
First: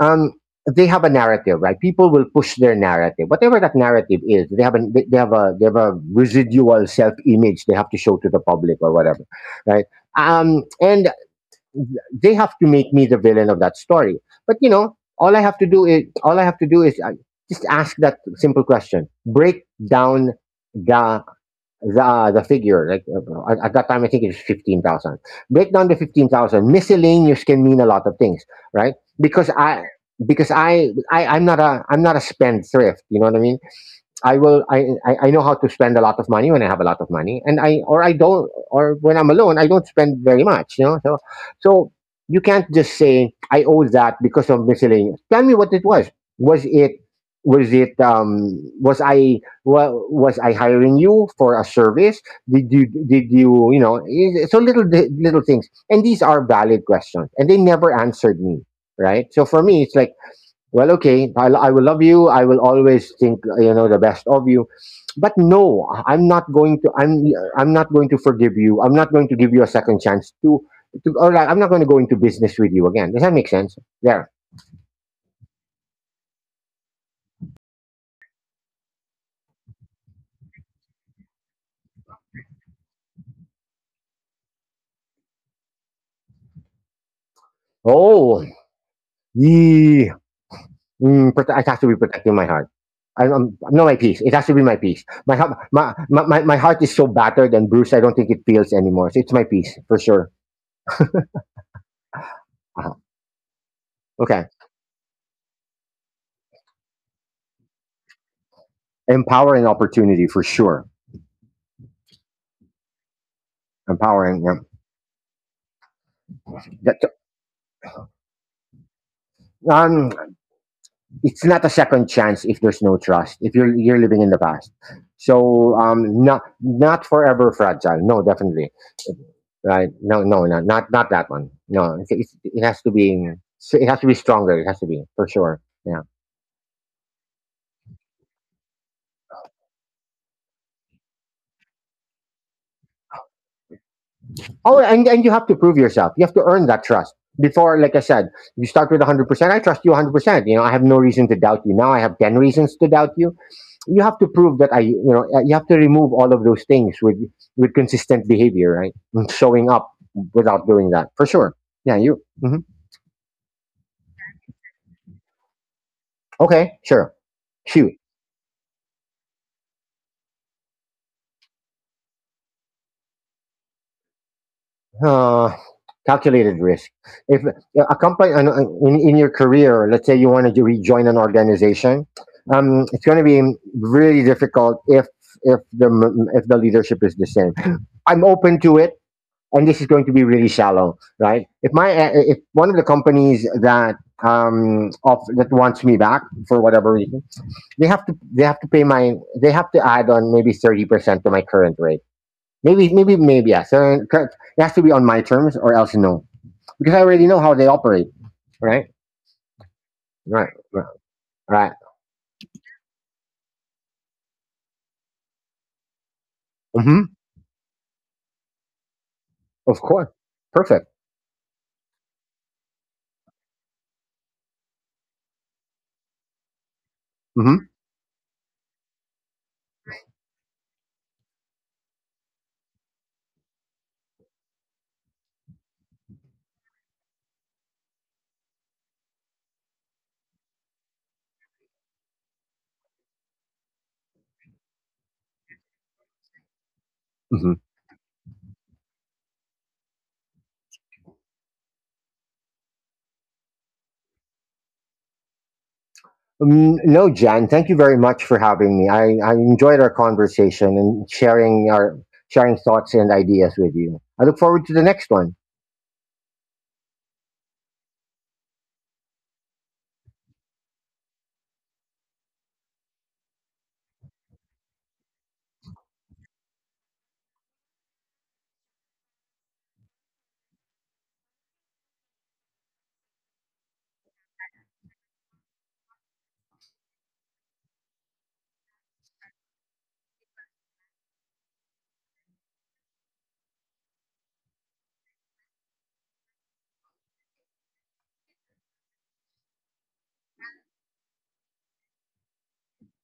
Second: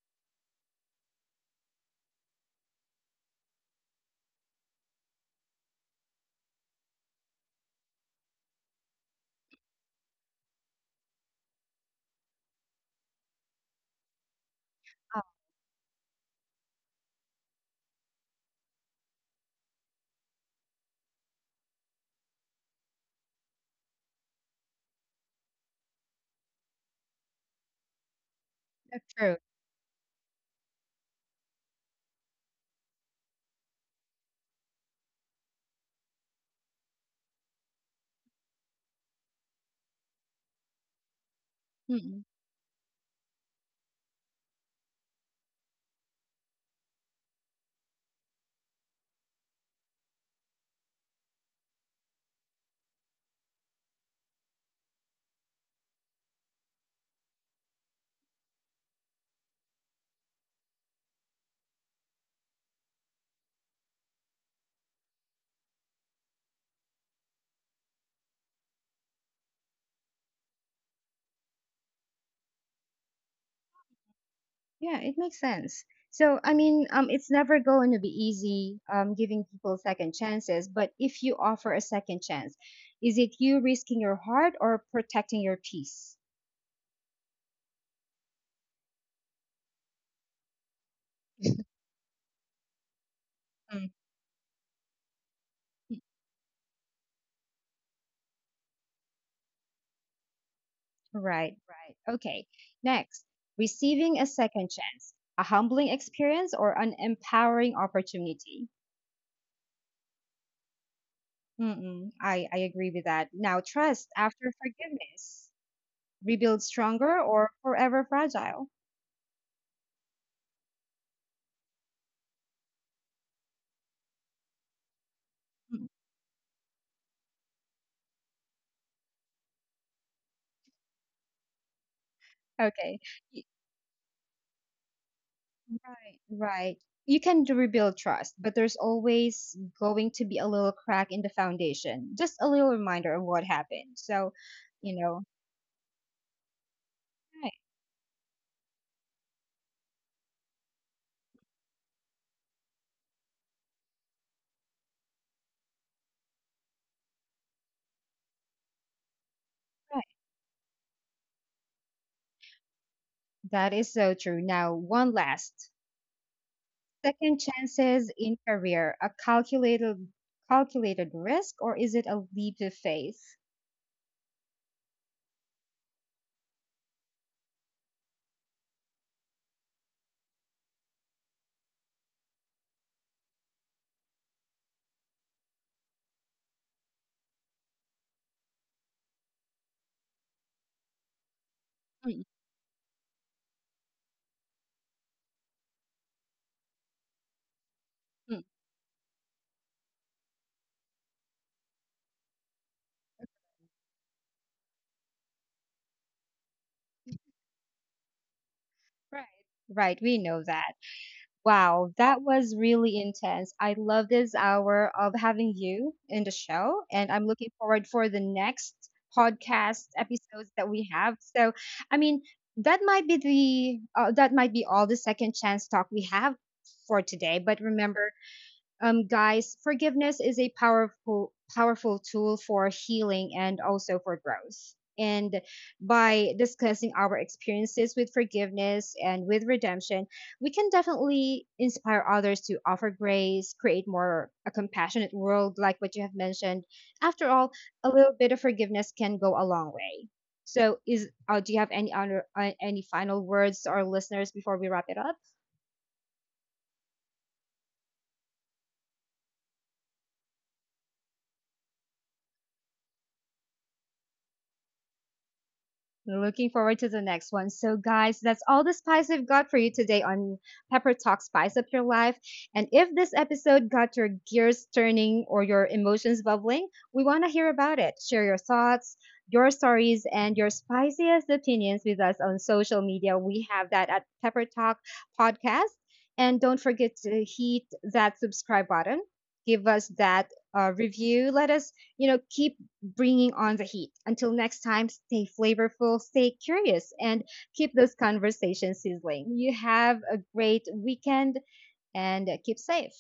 um, they have a narrative, right? People will push their narrative, whatever that narrative is. They have a residual self image they have to show to the public or whatever, right? And they have to make me the villain of that story. But you know, Oh, all I have to do is just ask that simple question. Break down the the figure. Like, at that time, I think it's 15,000. Break down the 15,000. Miscellaneous can mean a lot of things, right? that's true. Because I because I, I'm not a spendthrift. You know what I mean? I will. I know how to spend a lot of money when I have a lot of money, and I don't, or when I'm alone, I don't spend very much. You know, so so you can't just say I owe that because of miscellaneous. Tell me what it was. Was it was it, was I, well, was I hiring you for a service? Did you, you know, so little things, and these are valid questions, and they never answered me. Right. So for me, it's like, well, okay, I will love you, I will always think, you know, the best of you, but no, I'm not going to forgive you. I'm not going to give you a second chance I'm not going to go into business with you again. Does that make sense? There. Yeah, it makes sense. So, I mean, it's never going to be easy giving people second chances, but if you offer a second chance, is it you risking your heart or protecting your peace? Oh, yeah. It has to be protecting my heart. Not Mm. my peace. It has to be my peace. My, heart- my heart is so battered and bruised, I don't think it feels anymore. So it's my peace, for sure. Right, right. Okay. Next, receiving a Okay. second chance, a humbling experience or an empowering opportunity. Empowering opportunity, for sure. Mm-mm, I agree with that. Now, trust Empowering. after forgiveness, rebuild Yeah. That, stronger or forever fragile. um, it's not a second chance if there's no trust, if you're living in the past. So, Mm, not, not forever fragile, no. Definitely right, not that one, no, it has to okay. be, it has to be stronger, it has to be, for sure. Yeah. Right. You can rebuild trust, but there's always going to be a little crack in the foundation, just a little reminder of what happened. So, Oh, you and know, you have to prove yourself, you have to earn that trust, right, before, like I said, you start with 100%. I trust you 100%. You know, I have no reason to doubt you. Now I have 10 reasons to doubt you. You have to prove that, you have to remove all of those things with consistent behavior, right? And showing up. right. Without doing that, for sure. Yeah, you. Mhm. That is so true. Now, one last Okay, sure. second Shoot. chances in career, a calculated risk or is it a leap of faith? Uh, calculated risk. If, a company, in your career, let's say you wanted to rejoin an organization, it's going to be really difficult if, if the leadership is the same. I'm open to it, and this is going to be really shallow, right? If my, Mm, if one of the companies that, off, that wants me back for whatever reason, mm, they have to pay my, they have to add on maybe 30% to my current rate. Maybe yeah. It has to be on my terms, or else no, because I already know how they operate, right? right. Right, we know Right, that. right, right. Wow, that was really intense. I love this hour of having you in the show, and Mm-hmm. I'm looking forward for the next Of podcast course, episodes that perfect. we have. So, I mean, that might be the that might be all the second chance talk we have for today. But Mm-hmm. remember, guys, forgiveness is a powerful tool for healing and also for growth. And by discussing our experiences with forgiveness and with redemption, we can definitely inspire others to offer grace, create more a compassionate world, like what you have mentioned. After Mm-hmm. all, a little bit of forgiveness can go a long way. So, is do you have any other any final words to our listeners before we wrap it up? Mm, no, Jan, thank you very much for having me. I enjoyed our conversation and sharing our sharing thoughts and ideas with you. I look forward to the next one. Looking forward to the next one. So, guys, that's all the spice we've got for you today on Pepper Talk Spice Up Your Life. And if this episode got your gears turning or your emotions bubbling, we want to hear about it. Share your thoughts, your stories, and your spiciest opinions with us on social media. We have that at Pepper Talk Podcast. And don't forget to hit that subscribe button. Give us that review. Let us, you know, keep bringing on the heat. Until next time, stay flavorful, stay curious, and keep those conversations sizzling. You have a great weekend and keep safe.